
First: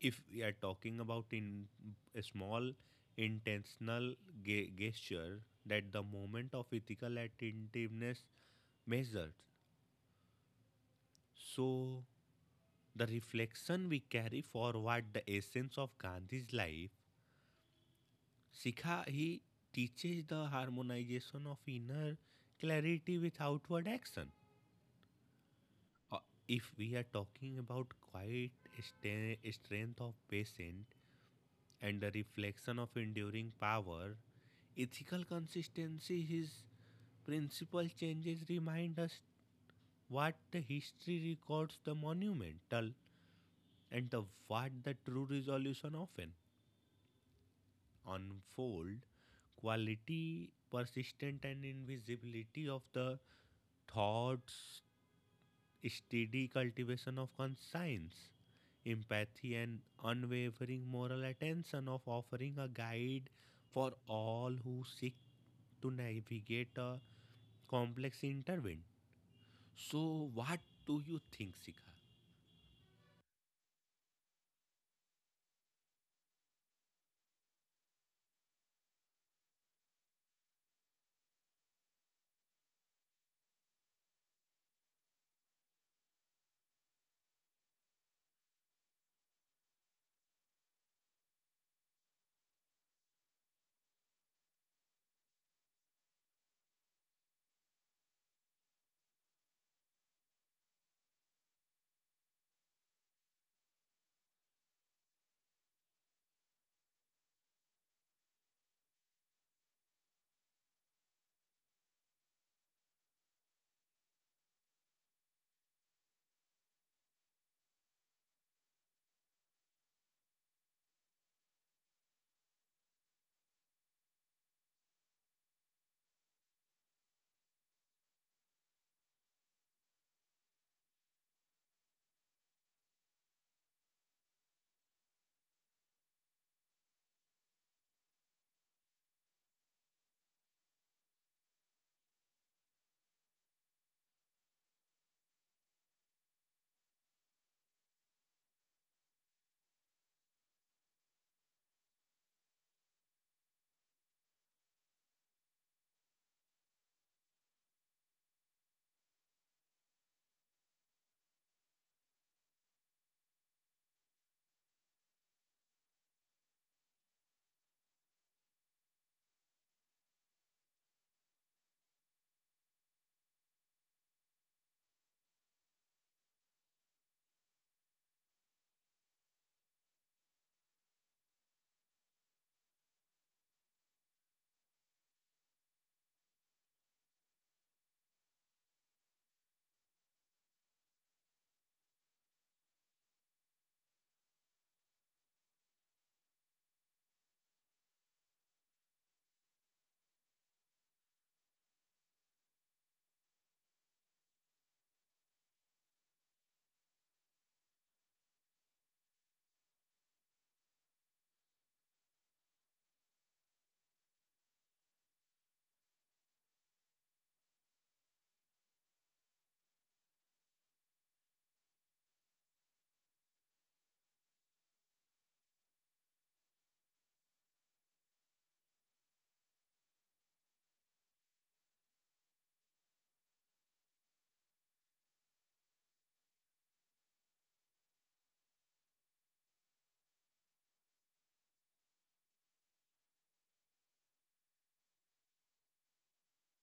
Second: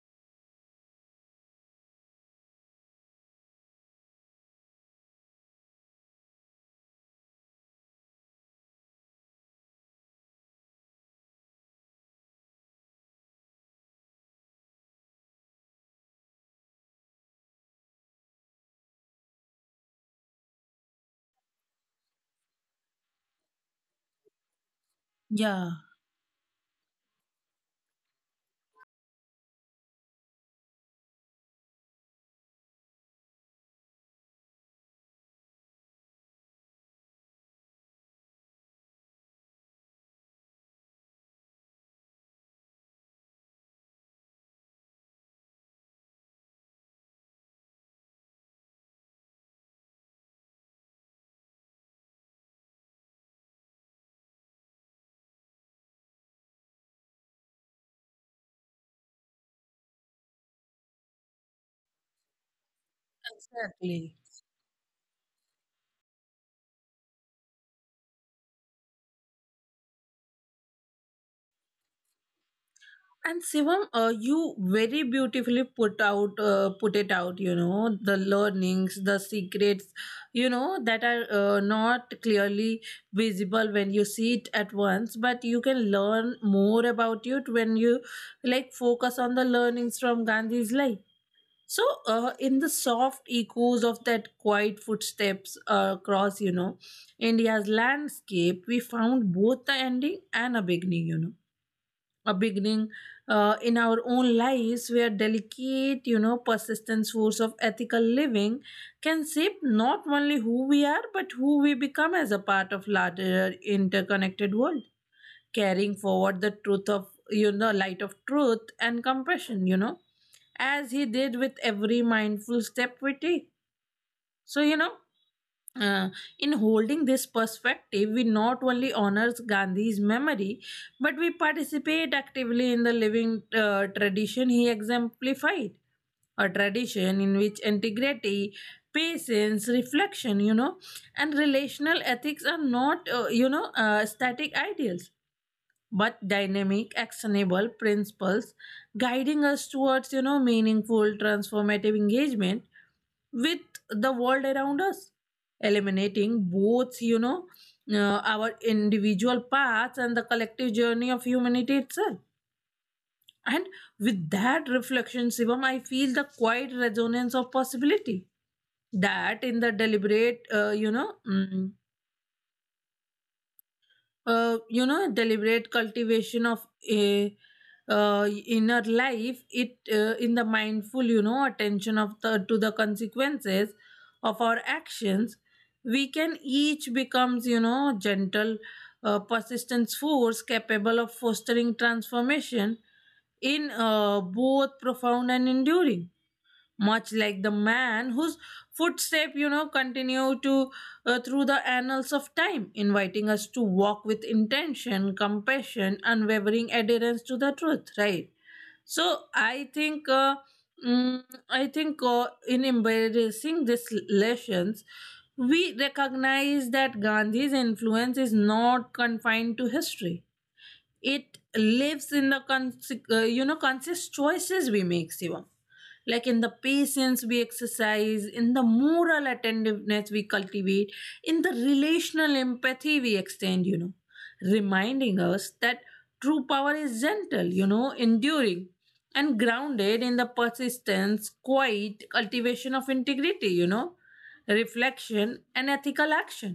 If we are talking about in a small intentional gesture, that the moment of ethical attentiveness measured. So, the reflection we carry forward the essence of Gandhi's life, Sikha, he teaches the harmonization of inner clarity with outward action. yeah, Uh, if we are talking about quiet strength of patient and the reflection of enduring power, ethical consistency, his principal changes remind us what the history records the monumental and the what the true resolution often unfold quality persistent and invisibility of the thoughts steady cultivation of conscience empathy and unwavering moral attention of offering a guide for exactly. all who seek to navigate a complex intervention. So what do you think, Sikha? And Shivam, you very beautifully put out, put it out. You know the learnings, the secrets, that are not clearly visible when you see it at once, but you can learn more about it when you like focus on the learnings from Gandhi's life. So, in the soft echoes of that quiet footsteps across, India's landscape, we found both the ending and a beginning. You know a beginning in our own lives where delicate persistent force of ethical living can shape not only who we are but who we become as a part of larger interconnected world carrying forward the truth of light of truth and compassion as he did with every mindful step we take so uh, in holding this perspective, we not only honors Gandhi's memory, but we participate actively in the living tradition he exemplified, a tradition in which integrity, patience, reflection, and relational ethics are not static ideals, but dynamic, actionable principles guiding us towards, meaningful, transformative engagement with the world around us, eliminating both, our individual paths and the collective journey of humanity itself. And with that reflection, Shivam, I feel the quiet resonance of possibility that in the deliberate deliberate cultivation of a inner life it in the mindful attention of the to the consequences of our actions we can each becomes gentle persistent force capable of fostering transformation in both profound and enduring much like the man whose footstep continue to through the annals of time inviting us to walk with intention compassion unwavering adherence to the truth right so I think mm, I think in embracing these lessons we recognize that Gandhi's influence is not confined to history it lives in the conscious choices we make Shivam. Like in the patience we exercise in the moral attentiveness we cultivate in the relational empathy we extend reminding us that true power is gentle enduring and grounded in the persistence quiet cultivation of integrity reflection and ethical action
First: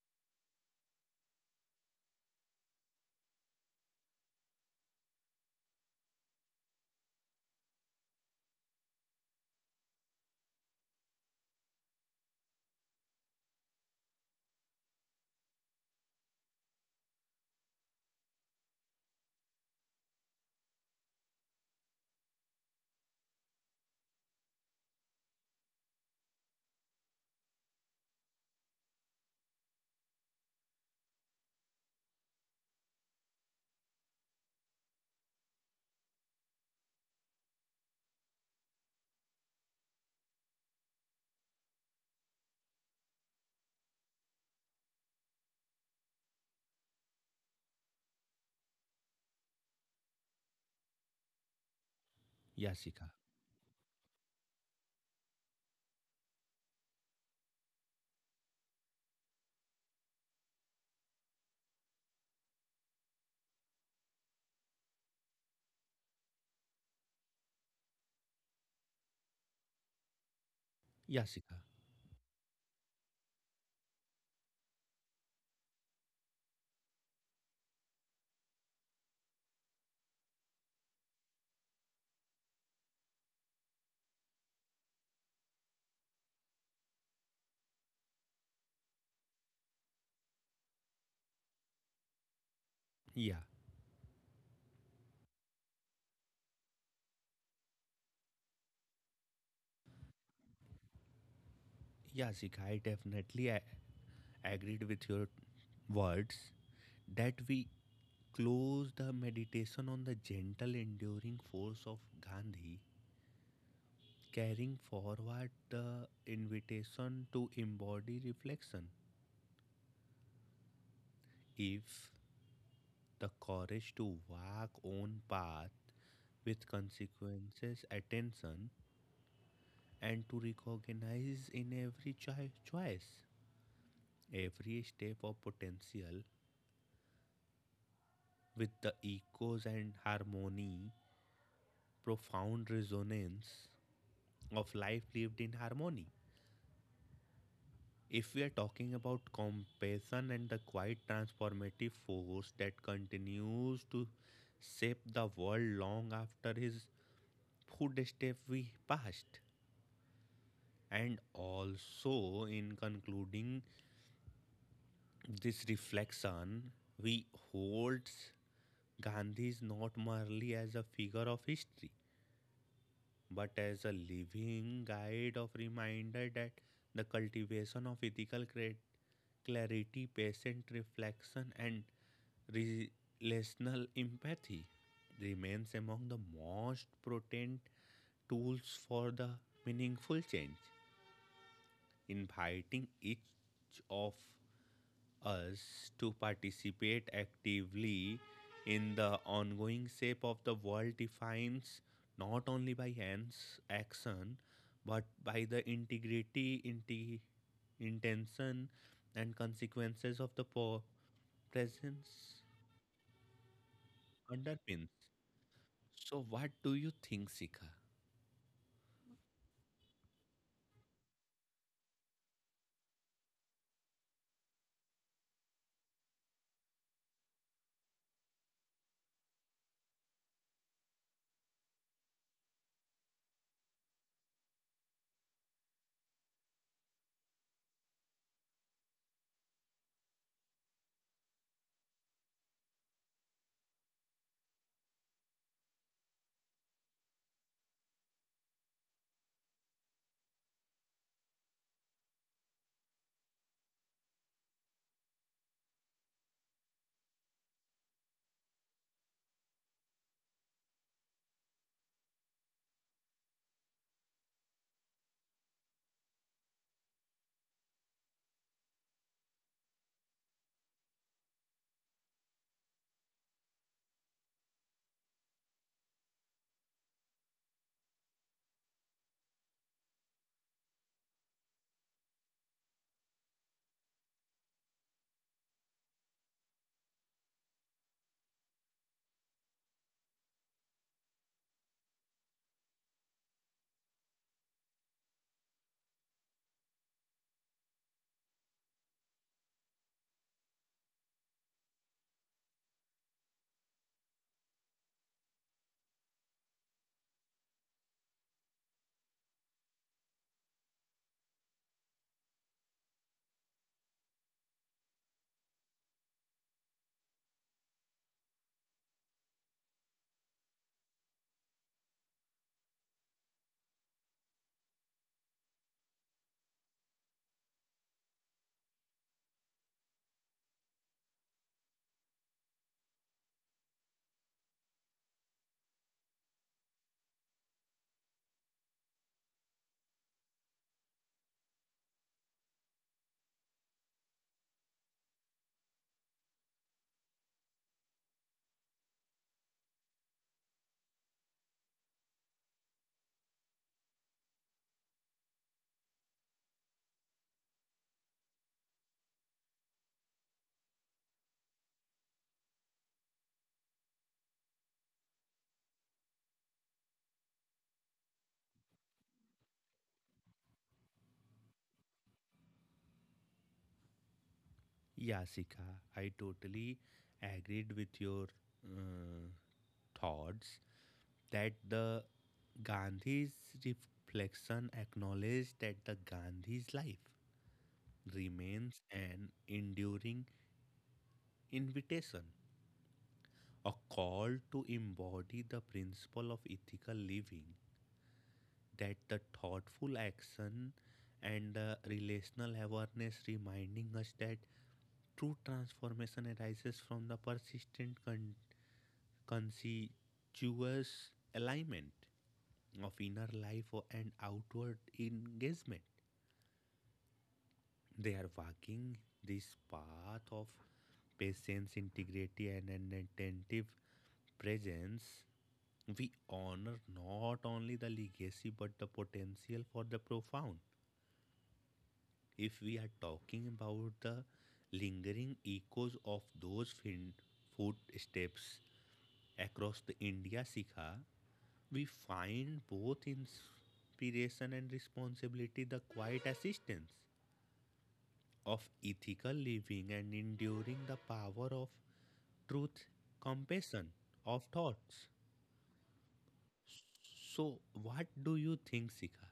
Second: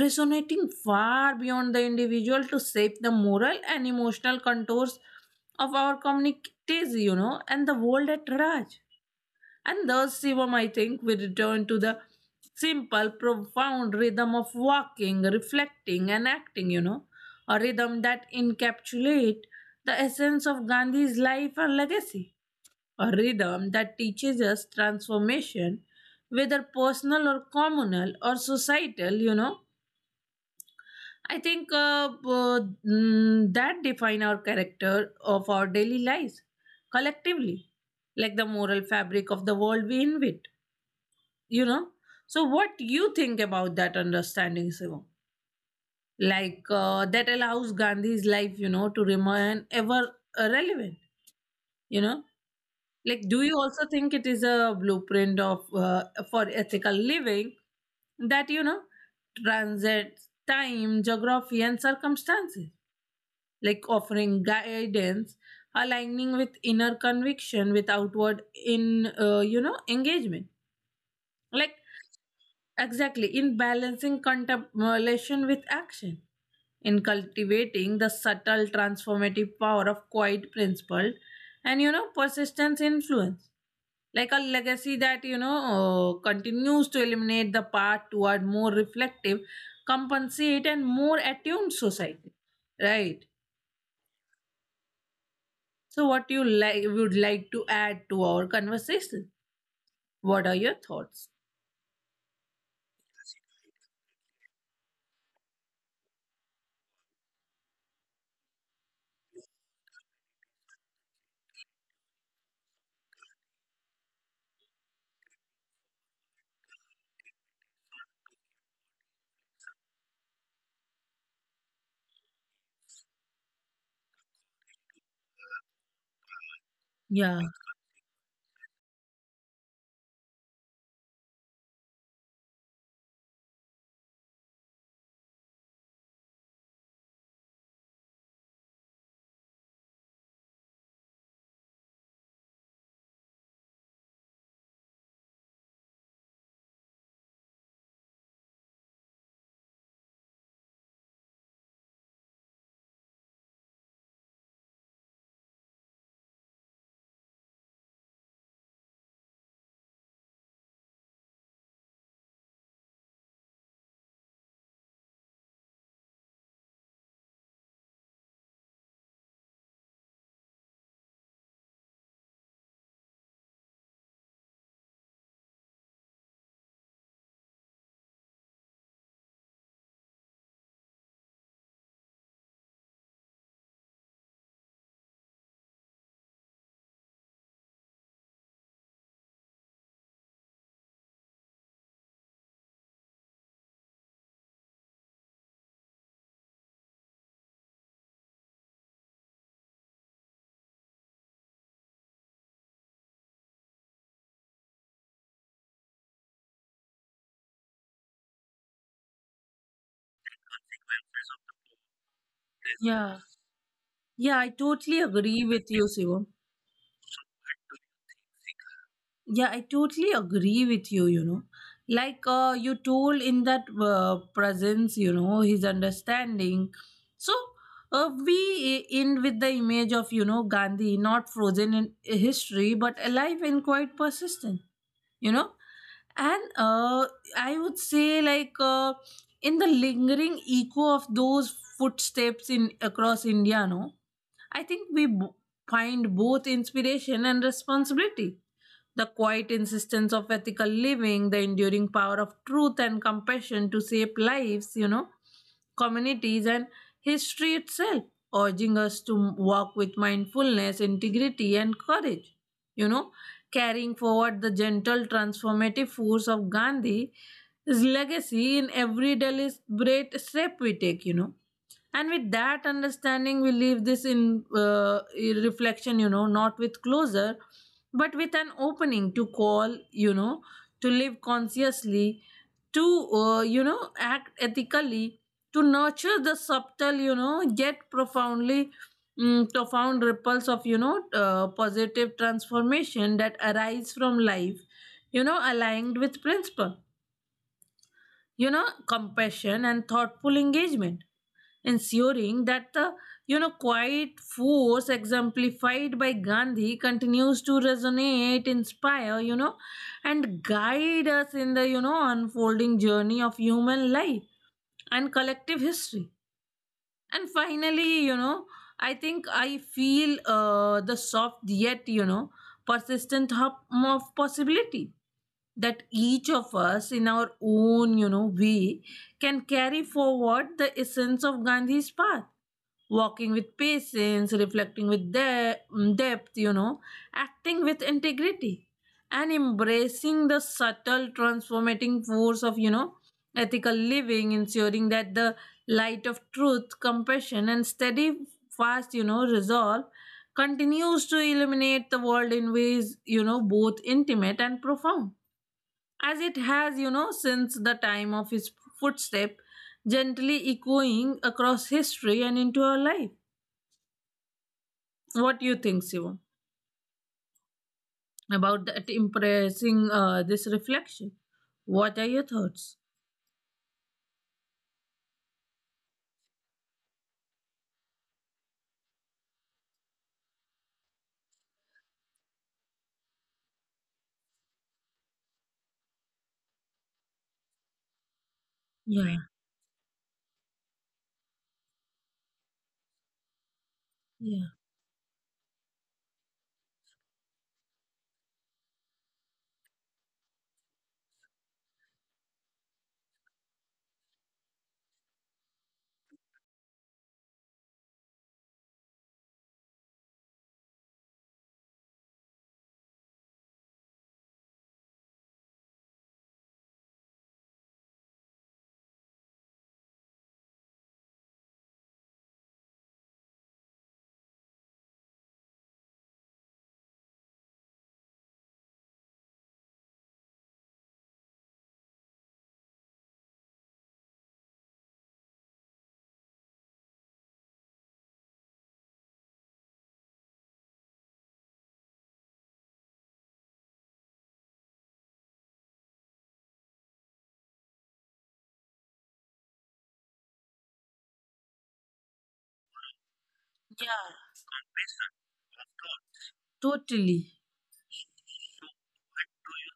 resonating far beyond the individual to shape the moral and emotional contours of our communities, and the world at large. And thus, Shivam, I think, we return to the simple, profound rhythm of walking, reflecting, and acting, a rhythm that encapsulates the essence of Gandhi's life and legacy, a rhythm that teaches us transformation, whether personal or communal or societal, I think that define our character of our daily lives collectively, like the moral fabric of the world we inhabit. You know. So, what do you think about that understanding, Shivam? Like that allows Gandhi's life, to remain ever relevant. You know, Yeah, like do Sikha. you also think it is a blueprint of for ethical living that transcends time, geography, and circumstances? Like offering guidance, aligning with inner conviction with outward in engagement. Yeah, Like Sikha. exactly in balancing contemplation with action, in cultivating the subtle transformative power of quiet principle, and persistence influence. Like a legacy that continues to eliminate the path toward more reflective, compensate, and more attuned society right. Yeah. So, what you like would like to add to our conversation? What are your thoughts? Yeah, Zika, I definitely agreed with your words that we close the meditation on the gentle, enduring force of Gandhi, carrying forward the invitation to embody reflection. If the courage to walk on path with Yeah, consequences, attention, and to recognize in every choice, every step of potential, with the echoes and harmony, profound resonance of life lived in harmony. If we are talking about compassion and the quiet transformative force that continues to shape the world long after his footsteps we passed. And also, in concluding this reflection, we hold Gandhi is not merely as a figure of history but as a living guide of reminder that the cultivation of ethical clarity, patient reflection, and relational empathy remains among the most potent tools for the meaningful change, inviting each of us to participate actively in the ongoing shape of the world defines not only by hands action but by the integrity intention and consequences of the presence yeah, yeah, I totally underpins. agree with you, Shivam. So what do you think, Sika? Yeah, I totally agree with you, you know. Like you told in that presence, his understanding. So we end with the image of, Gandhi, not frozen in history, but alive and quite persistent. You know and I would say like in the lingering echo of those footsteps in across India no I think find both inspiration and responsibility the quiet insistence of ethical living, the enduring power of truth and compassion to shape lives, communities, and history itself, urging us to walk with mindfulness, integrity, and courage. You know, carrying forward the gentle transformative force of Gandhi, his legacy in every deliberate step we take, and with that understanding we leave this in reflection not with closure but with an opening to call to live consciously to act ethically to nurture the subtle yet profoundly profound ripples of positive transformation that arise from life aligned with principle compassion and thoughtful engagement ensuring that the quiet force exemplified by Gandhi continues to resonate inspire and guide us in the unfolding journey of human life and collective history and finally I think I feel the soft yet persistent hum of possibility that each of us in our own way can carry forward the essence of Gandhi's path walking with patience, reflecting with depth, acting with integrity, and embracing the subtle transformating force of, ethical living, ensuring that the light of truth, compassion, and steady, fast, resolve continues to illuminate the world in ways, both intimate and profound. As it has, since the time of his footstep, gently echoing across history and into our life. What do you think, Shivam, about that impressing this reflection? What are your thoughts? Yeah, Sika, I totally agreed with your uh, thoughts that the Gandhi's reflection acknowledged that the Gandhi's life Yeah, remains an enduring invitation, a yeah, call to embody the principle of ethical living, that the thoughtful action and the relational awareness reminding us that true transformation arises from the persistent conspicuous alignment of inner life and outward engagement. They are walking this path of patience, integrity, and an attentive presence. We honor not only the legacy but the potential for the profound. If we are talking about the lingering echoes of those footsteps across the India, Sikha, we find both inspiration and responsibility the quiet assistance of ethical living and enduring the power of truth, yeah, compassion, of thoughts. totally. So, what do you think, Sika?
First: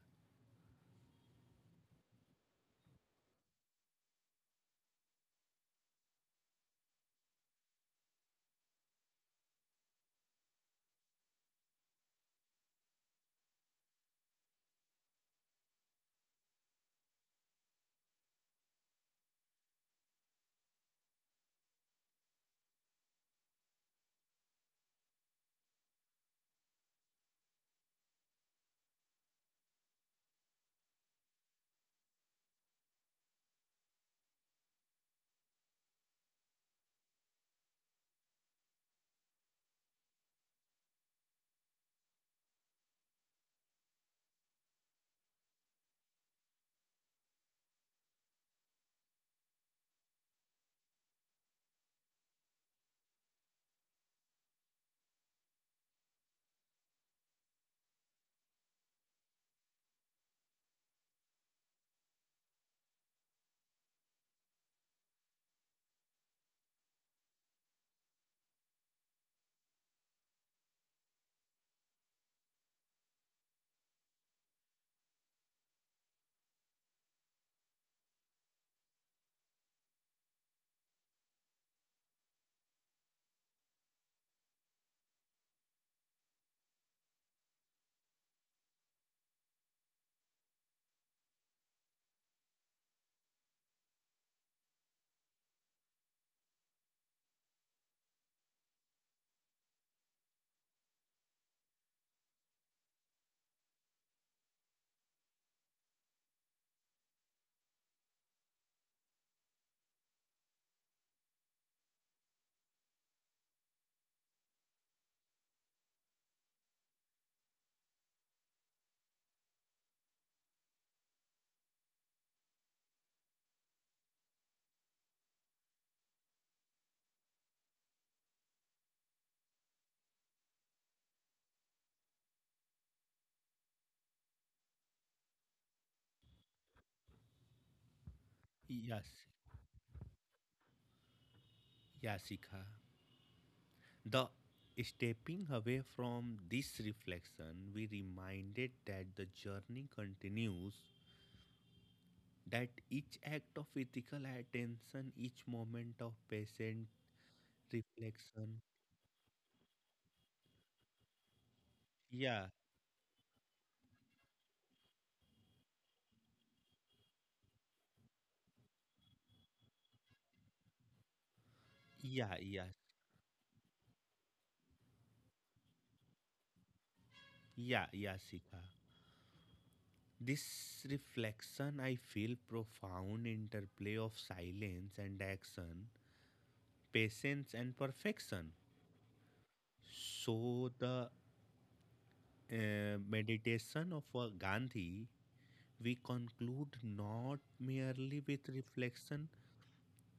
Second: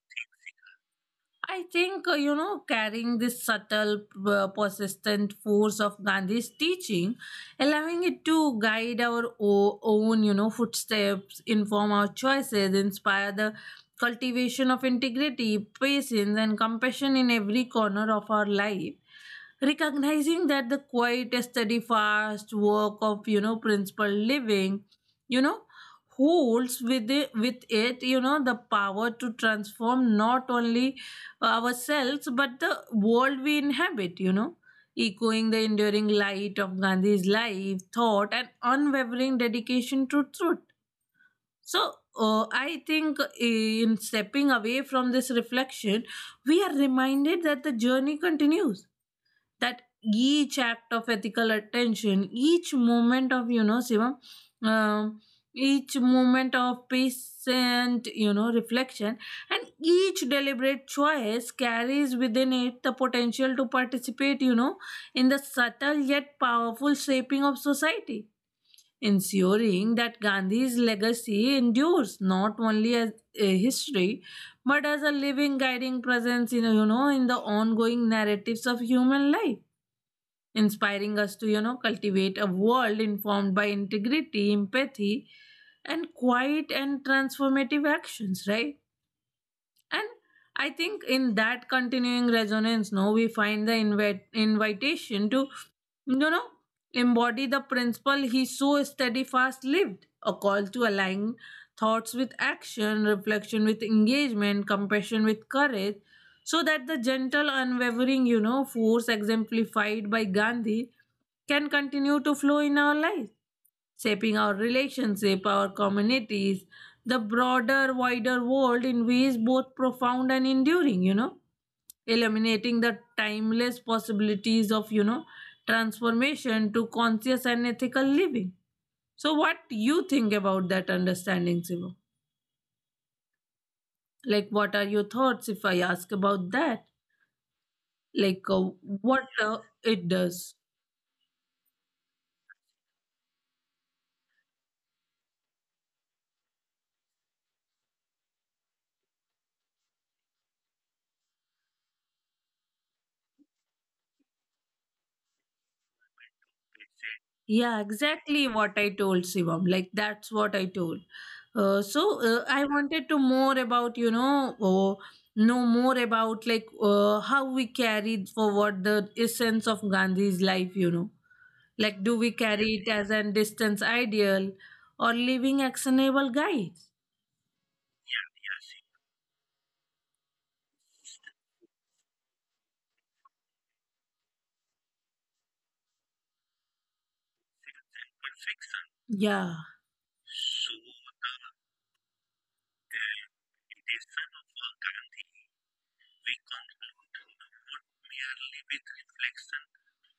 I think, you know, carrying this subtle, persistent force of Gandhi's teaching, allowing it to guide our own, you know, footsteps, inform our choices, inspire the cultivation of integrity, patience, and compassion in every corner of our life, recognizing that the quiet steady fast work of, you know, principal living, you know, holds with it, you know, the power to transform not only ourselves but the world we inhabit, you know, echoing the enduring light of Gandhi's life thought and unwavering dedication to truth. So I think in stepping away from this reflection we are reminded that the journey continues, that each act of ethical attention, each moment of, you know, Shivam, um, each moment of patient, you know, reflection, and each deliberate choice carries within it the potential to participate, you know, in the subtle yet powerful shaping of society, ensuring that Gandhi's legacy endures not only as a history but as a living guiding presence in, in the ongoing narratives of human life, inspiring us to, you know, cultivate a world informed by integrity, empathy, and quiet and transformative actions, right? And I think in that continuing resonance, no, we find the invitation to, you know, embody the principle he so steadfast lived, a call to align thoughts with action, reflection with engagement, compassion with courage, so that the gentle, unwavering, you know, force exemplified by Gandhi can continue to flow in our lives, shaping our relationship, our communities, the broader, wider world in ways both profound and enduring, you know, eliminating the timeless possibilities of, you know, transformation to conscious and ethical living. So what you think about that understanding, Siva? Like what are your thoughts if I ask about that? Like Yes, what it does? yes, Sika. The stepping away from this reflection, we reminded that the journey continues. That each act of ethical attention, each moment of patient Yeah, exactly reflection. what I told Shivam. Like that's what I told. So Yeah, I wanted to more about, know more about, like, how we carried forward the essence of Gandhi's life. You know, like do we yeah, yeah, carry it as an distance ideal or living actionable guides? yeah, Sika. This reflection, I feel profound interplay of silence and action, patience and perfection. Yeah, So, the meditation of Gandhi, we conclude not merely with reflection,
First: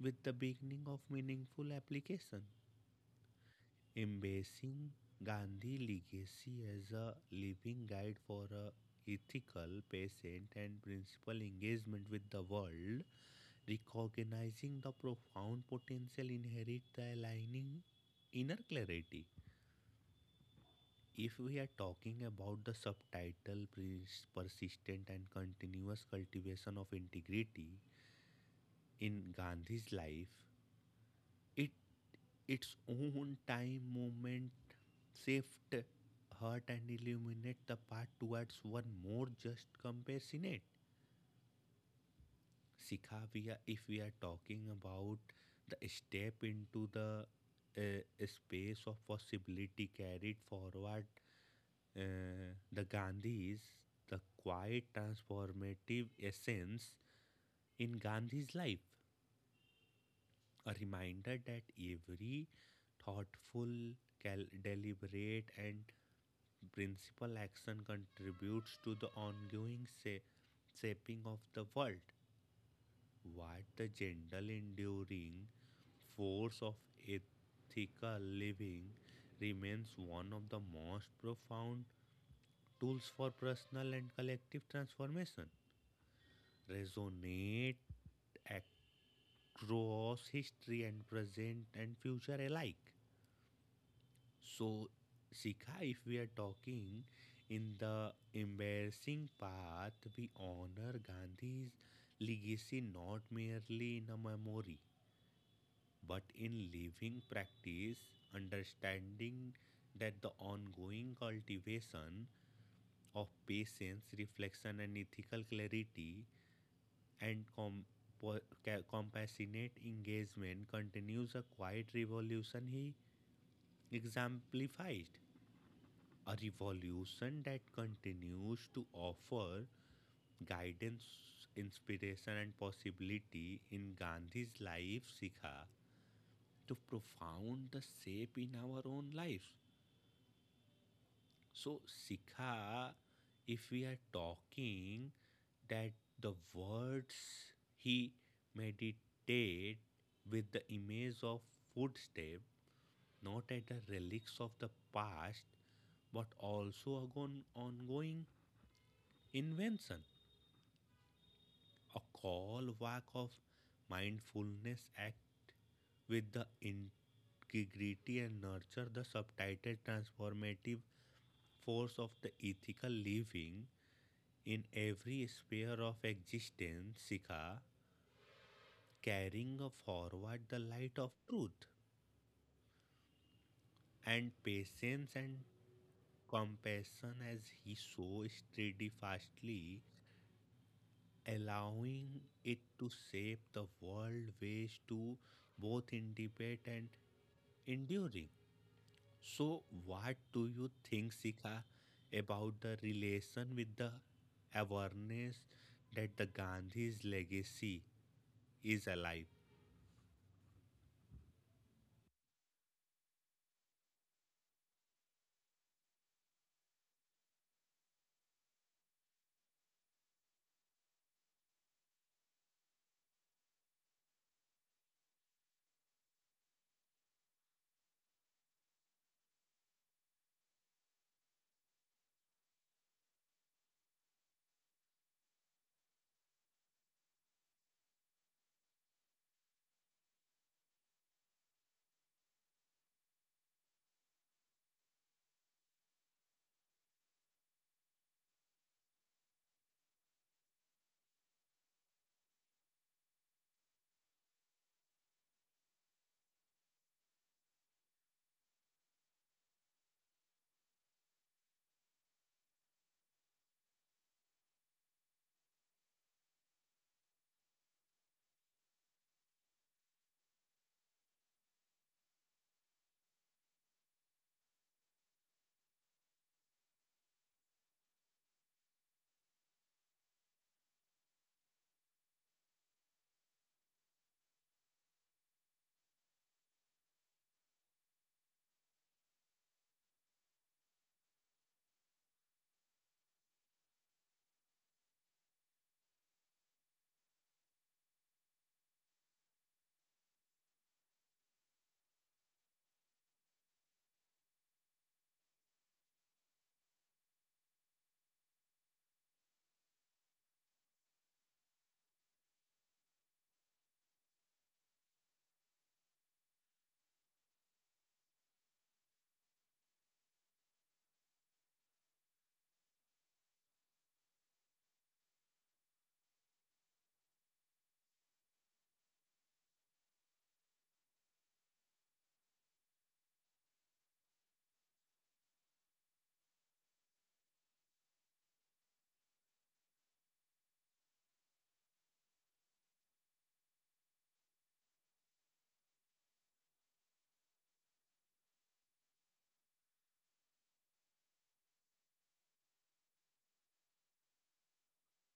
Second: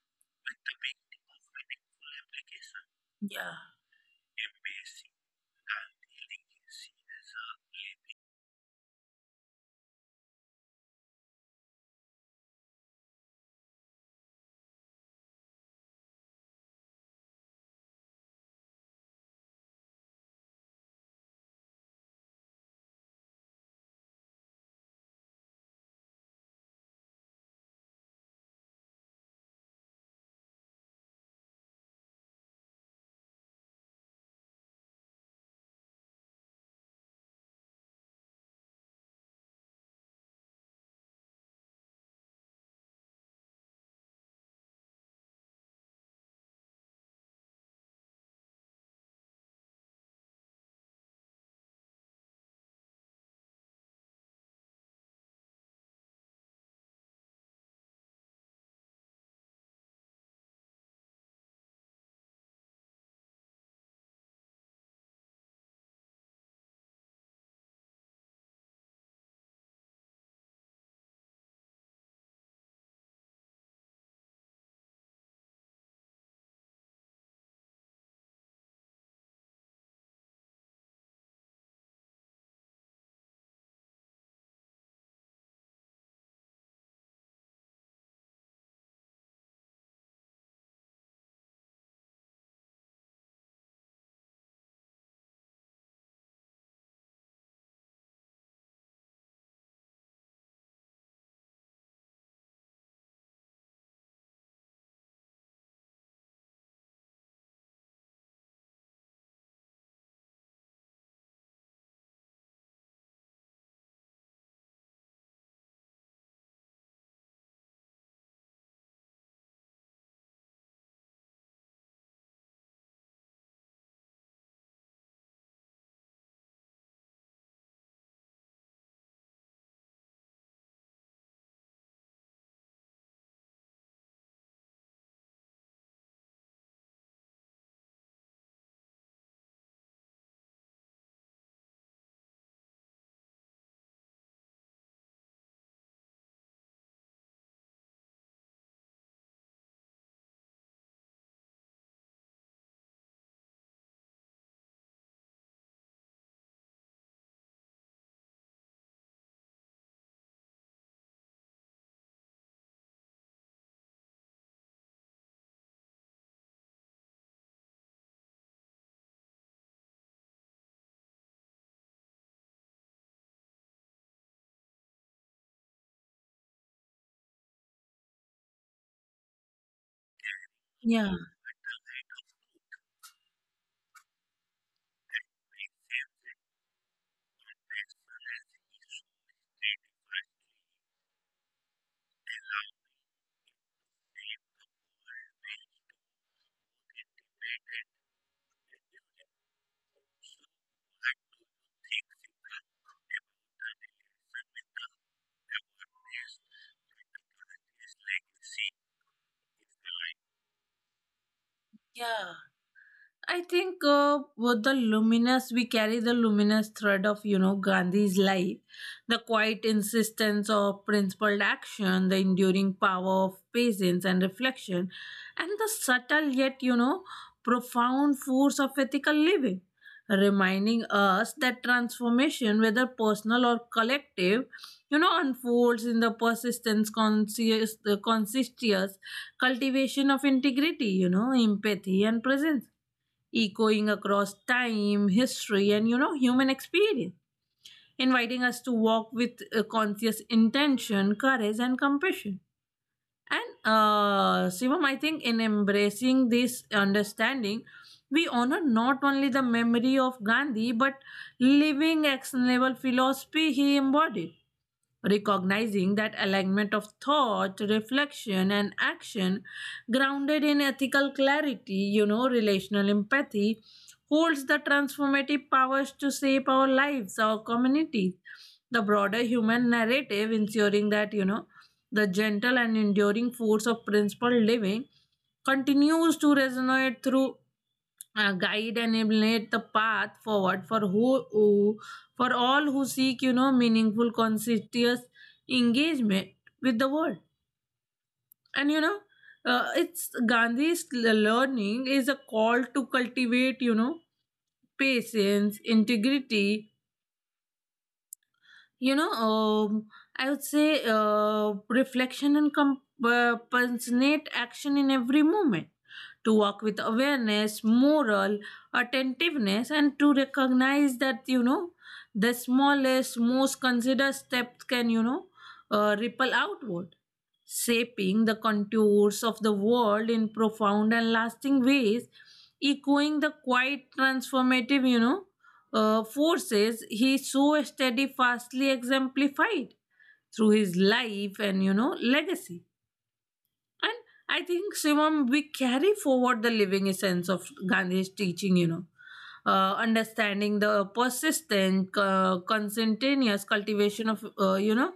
with the beginning of meaningful application. yeah, Embracing Gandhi's legacy as a living guide for a ethical, patient, and principled engagement with the world, recognizing the profound potential inherent the aligning inner clarity. If we are talking about the subtitle persistent and continuous cultivation of integrity in Gandhi's life, it its own time moment shift hurt and illuminate the path towards one more just compassionate. Sikha, we are if we are talking about the step into the space of possibility carried forward the Gandhi's the quiet transformative essence in Gandhi's life, a reminder that every thoughtful, deliberate, and principal action contributes to the ongoing shaping of the world. What the general enduring force of ethical living remains one of the most profound tools for personal and collective transformation. Resonate across history and present and future alike. So, Sika, if we are talking in the embarrassing path, we honor Gandhi's legacy not merely in a memory, but in living practice, understanding that the ongoing cultivation of patience, reflection, and ethical clarity and po- compassionate engagement continues a quiet revolution he exemplified. A revolution that continues to offer guidance, inspiration, and possibility in Gandhi's life, Sikha, to profound the shape in our own lives. So, Sikha, if we are talking that the words he meditate with the image of footstep, not at the relics of the past, but also a ongoing invention. A call walk of mindfulness act with the integrity and nurture the subtitled transformative force of the ethical living in every sphere of existence, Sikha, carrying forward the light of yeah, truth and patience and compassion as he so steadfastly allowing it to shape the world ways to both indicate and enduring. So, what do you think, Sika, about the relation with the awareness that the Gandhi's legacy is alive? yeah. I think, with the luminous, we carry the luminous thread of, you know, Gandhi's life, the quiet insistence of principled action, the enduring power of patience and reflection, and the subtle yet, you know, profound force of ethical living, reminding us that transformation, whether personal or collective, you know, unfolds in the persistence, conscious, the conscientious cultivation of integrity, you know, empathy and presence, echoing across time, history, and, you know, human experience, inviting us to walk with conscious intention, courage, and compassion. And Shivam, I think in embracing this understanding, we honor not only the memory of Gandhi but living actionable philosophy he embodied, recognizing that alignment of thought, reflection, and action, grounded in ethical clarity, you know, relational empathy, holds the transformative powers to shape our lives, our communities, the broader human narrative, ensuring that, you know, the gentle and enduring force of principled living continues to resonate through, guide and illuminate the path forward for who for all who seek, you know, meaningful conscientious engagement with the world. And, you know, it's Gandhi's learning is a call to cultivate, you know, patience, integrity, you know, I would say, reflection and compensate action in every moment, to walk with awareness, moral attentiveness, and to recognize that, you know, the smallest most considered steps can, you know, ripple outward, shaping the contours of the world in profound and lasting ways, echoing the quite transformative, you know, forces he so steadfastly exemplified through his life and, you know, legacy. And I think, Shivam, we carry forward the living essence of Gandhi's teaching, you know, understanding the persistent, conscientious cultivation of, you know,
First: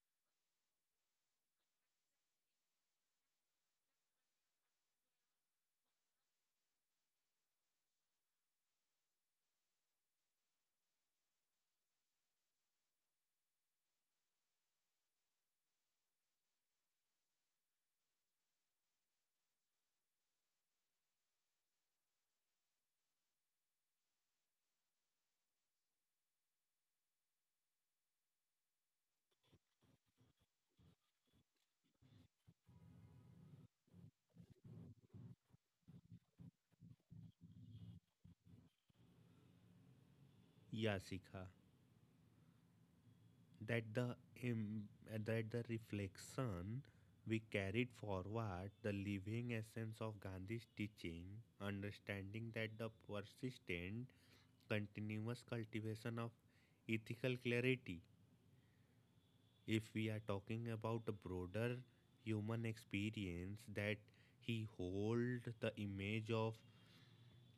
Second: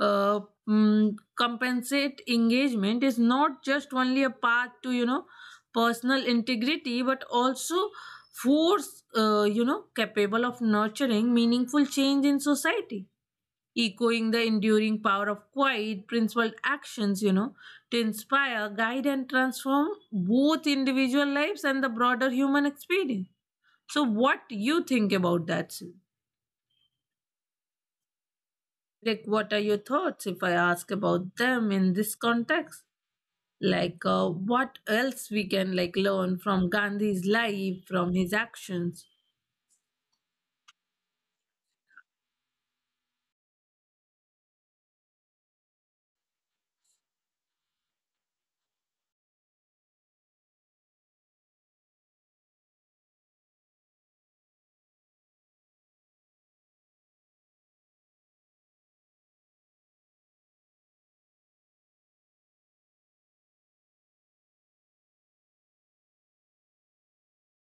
uh, compensate engagement is not just only a path to, you know, personal integrity, but also force, you know, capable of nurturing meaningful change in society, echoing the enduring power of quiet, principled actions, you know, to inspire, guide, and transform both individual lives and the broader human experience. So, what you think about that, Sid? Like, what are your thoughts if I ask about them in this context? Like, what else we can like learn from Gandhi's life, from his actions? Yeah, Sika, that the im- that the reflection we carried forward the living essence of Gandhi's teaching, understanding that the persistent, continuous cultivation of ethical clarity if we are talking about a broader human experience that he hold the image of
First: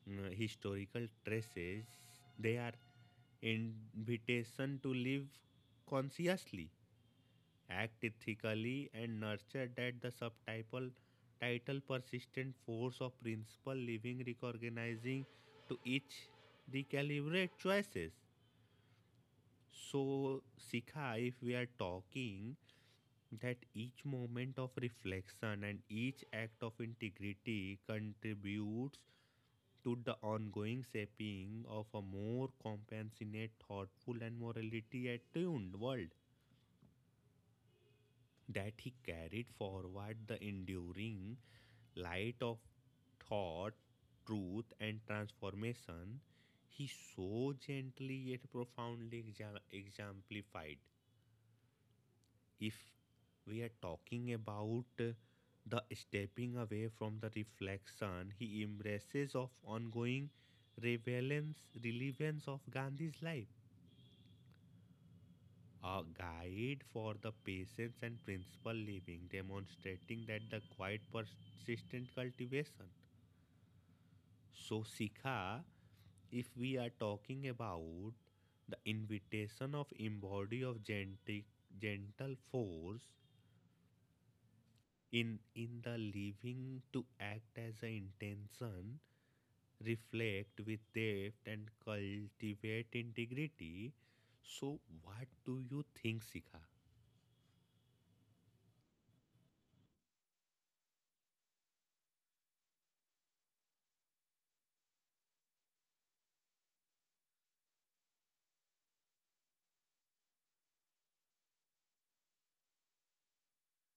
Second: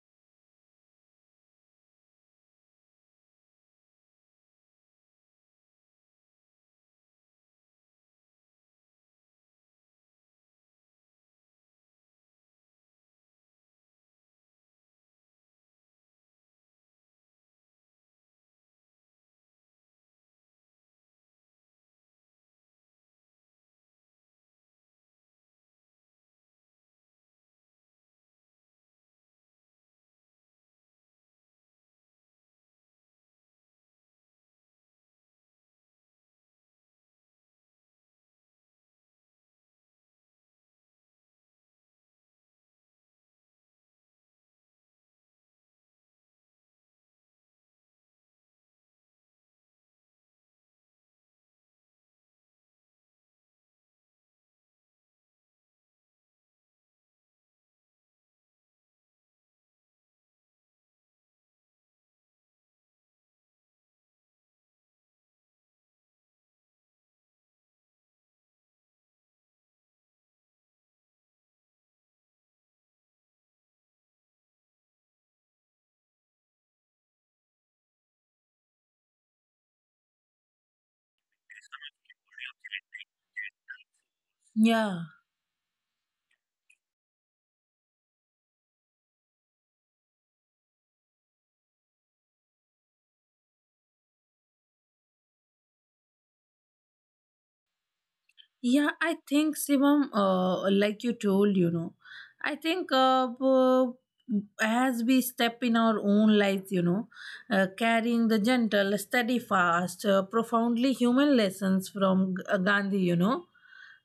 historical traces they are invitation to live consciously act ethically and nurture that the subtitle title persistent force of principle living recognizing to each recalibrate choices. So Sikha, if we are talking that each moment of reflection and each act of integrity contributes to the ongoing shaping of a more compassionate, thoughtful, and morality attuned world. That he carried forward the enduring light of thought, truth, and transformation, he so gently yet profoundly exemplified. If we are talking about the stepping away from the reflection he embraces of ongoing relevance, relevance of Gandhi's life, a guide for the patience and principle living, demonstrating that the quiet persistent cultivation. So, Sikha, if we are talking about the invitation of embody of gentle, gentle force Yeah. In the living to act as an intention reflect with depth and cultivate integrity. So what do you think, Sikha? Yeah, I think Shivam, like you told, you know, I think, as we step in our own lives, you know, carrying the gentle, steadfast, profoundly human lessons from Gandhi, you know,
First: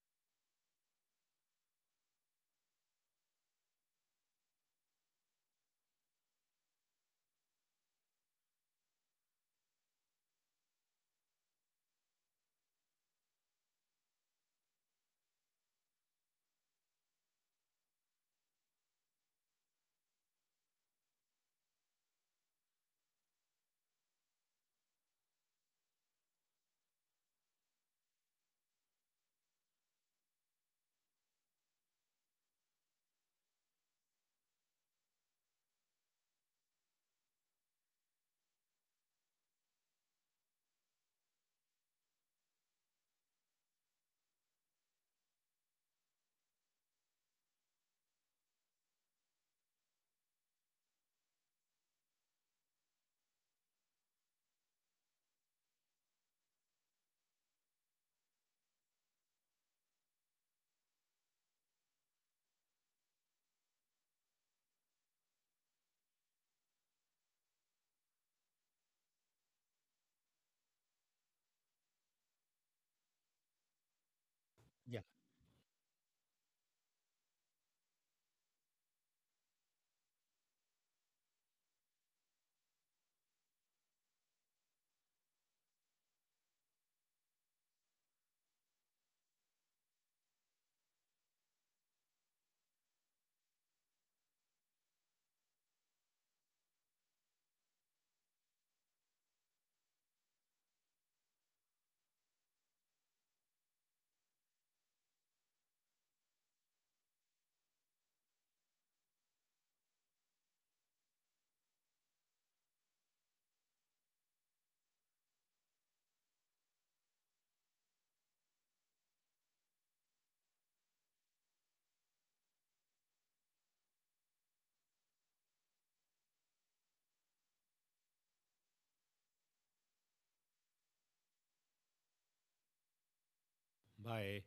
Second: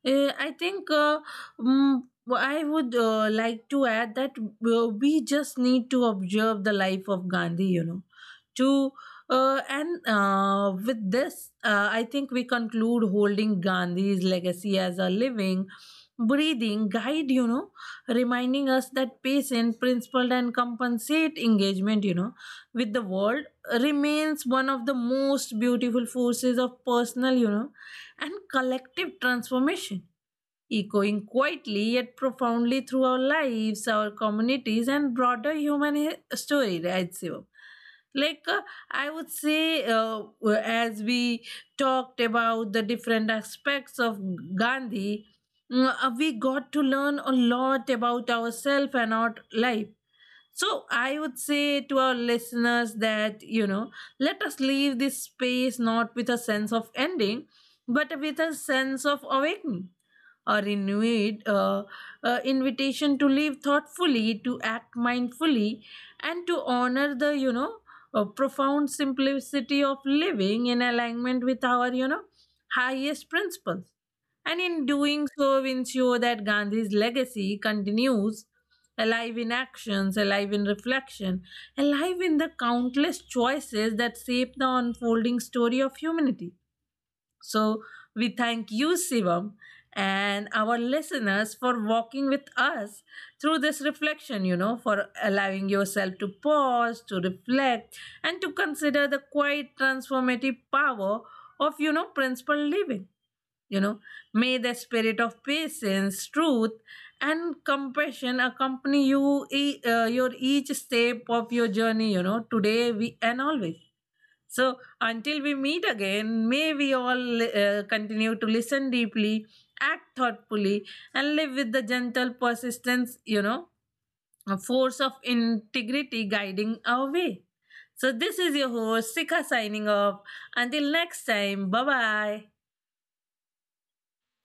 I think mm, I would, like to add that we just need to observe the life of Gandhi, you know, to and with this, I think we conclude holding Gandhi's legacy as a living, breathing guide, you know, reminding us that patient, principled, and compensate engagement, you know, with the world remains one of the most beautiful forces of personal, you know, and collective transformation, echoing quietly yet profoundly through our lives, our communities, and broader human story, right, Shivam? Like I would say, as we talked about the different aspects of Gandhi, we got to learn a lot about ourselves and our life. So I would say to our listeners that, you know, let us leave this space not with a sense of ending, but with a sense of awakening, a renewed invitation to live thoughtfully, to act mindfully, and to honor the, you know, profound simplicity of living in alignment with our, you know, highest principles, and in Yeah. doing so ensure that Gandhi's legacy continues alive in actions, alive in reflection, alive in the countless choices that shape the unfolding story of humanity. So we thank you, Shivam, and our listeners for walking with us through this reflection, you know, for allowing yourself to pause, to reflect, and to consider the quite transformative power of, you know, principled living. You know, may the spirit of patience, truth, and compassion accompany you your each step of your journey. You know, today we and always. So until we meet again, may we all continue to listen deeply, act thoughtfully, and live with the gentle persistence. You know, a force of integrity guiding our way. So this is your host Sika signing off. Until next time, bye bye. Bye.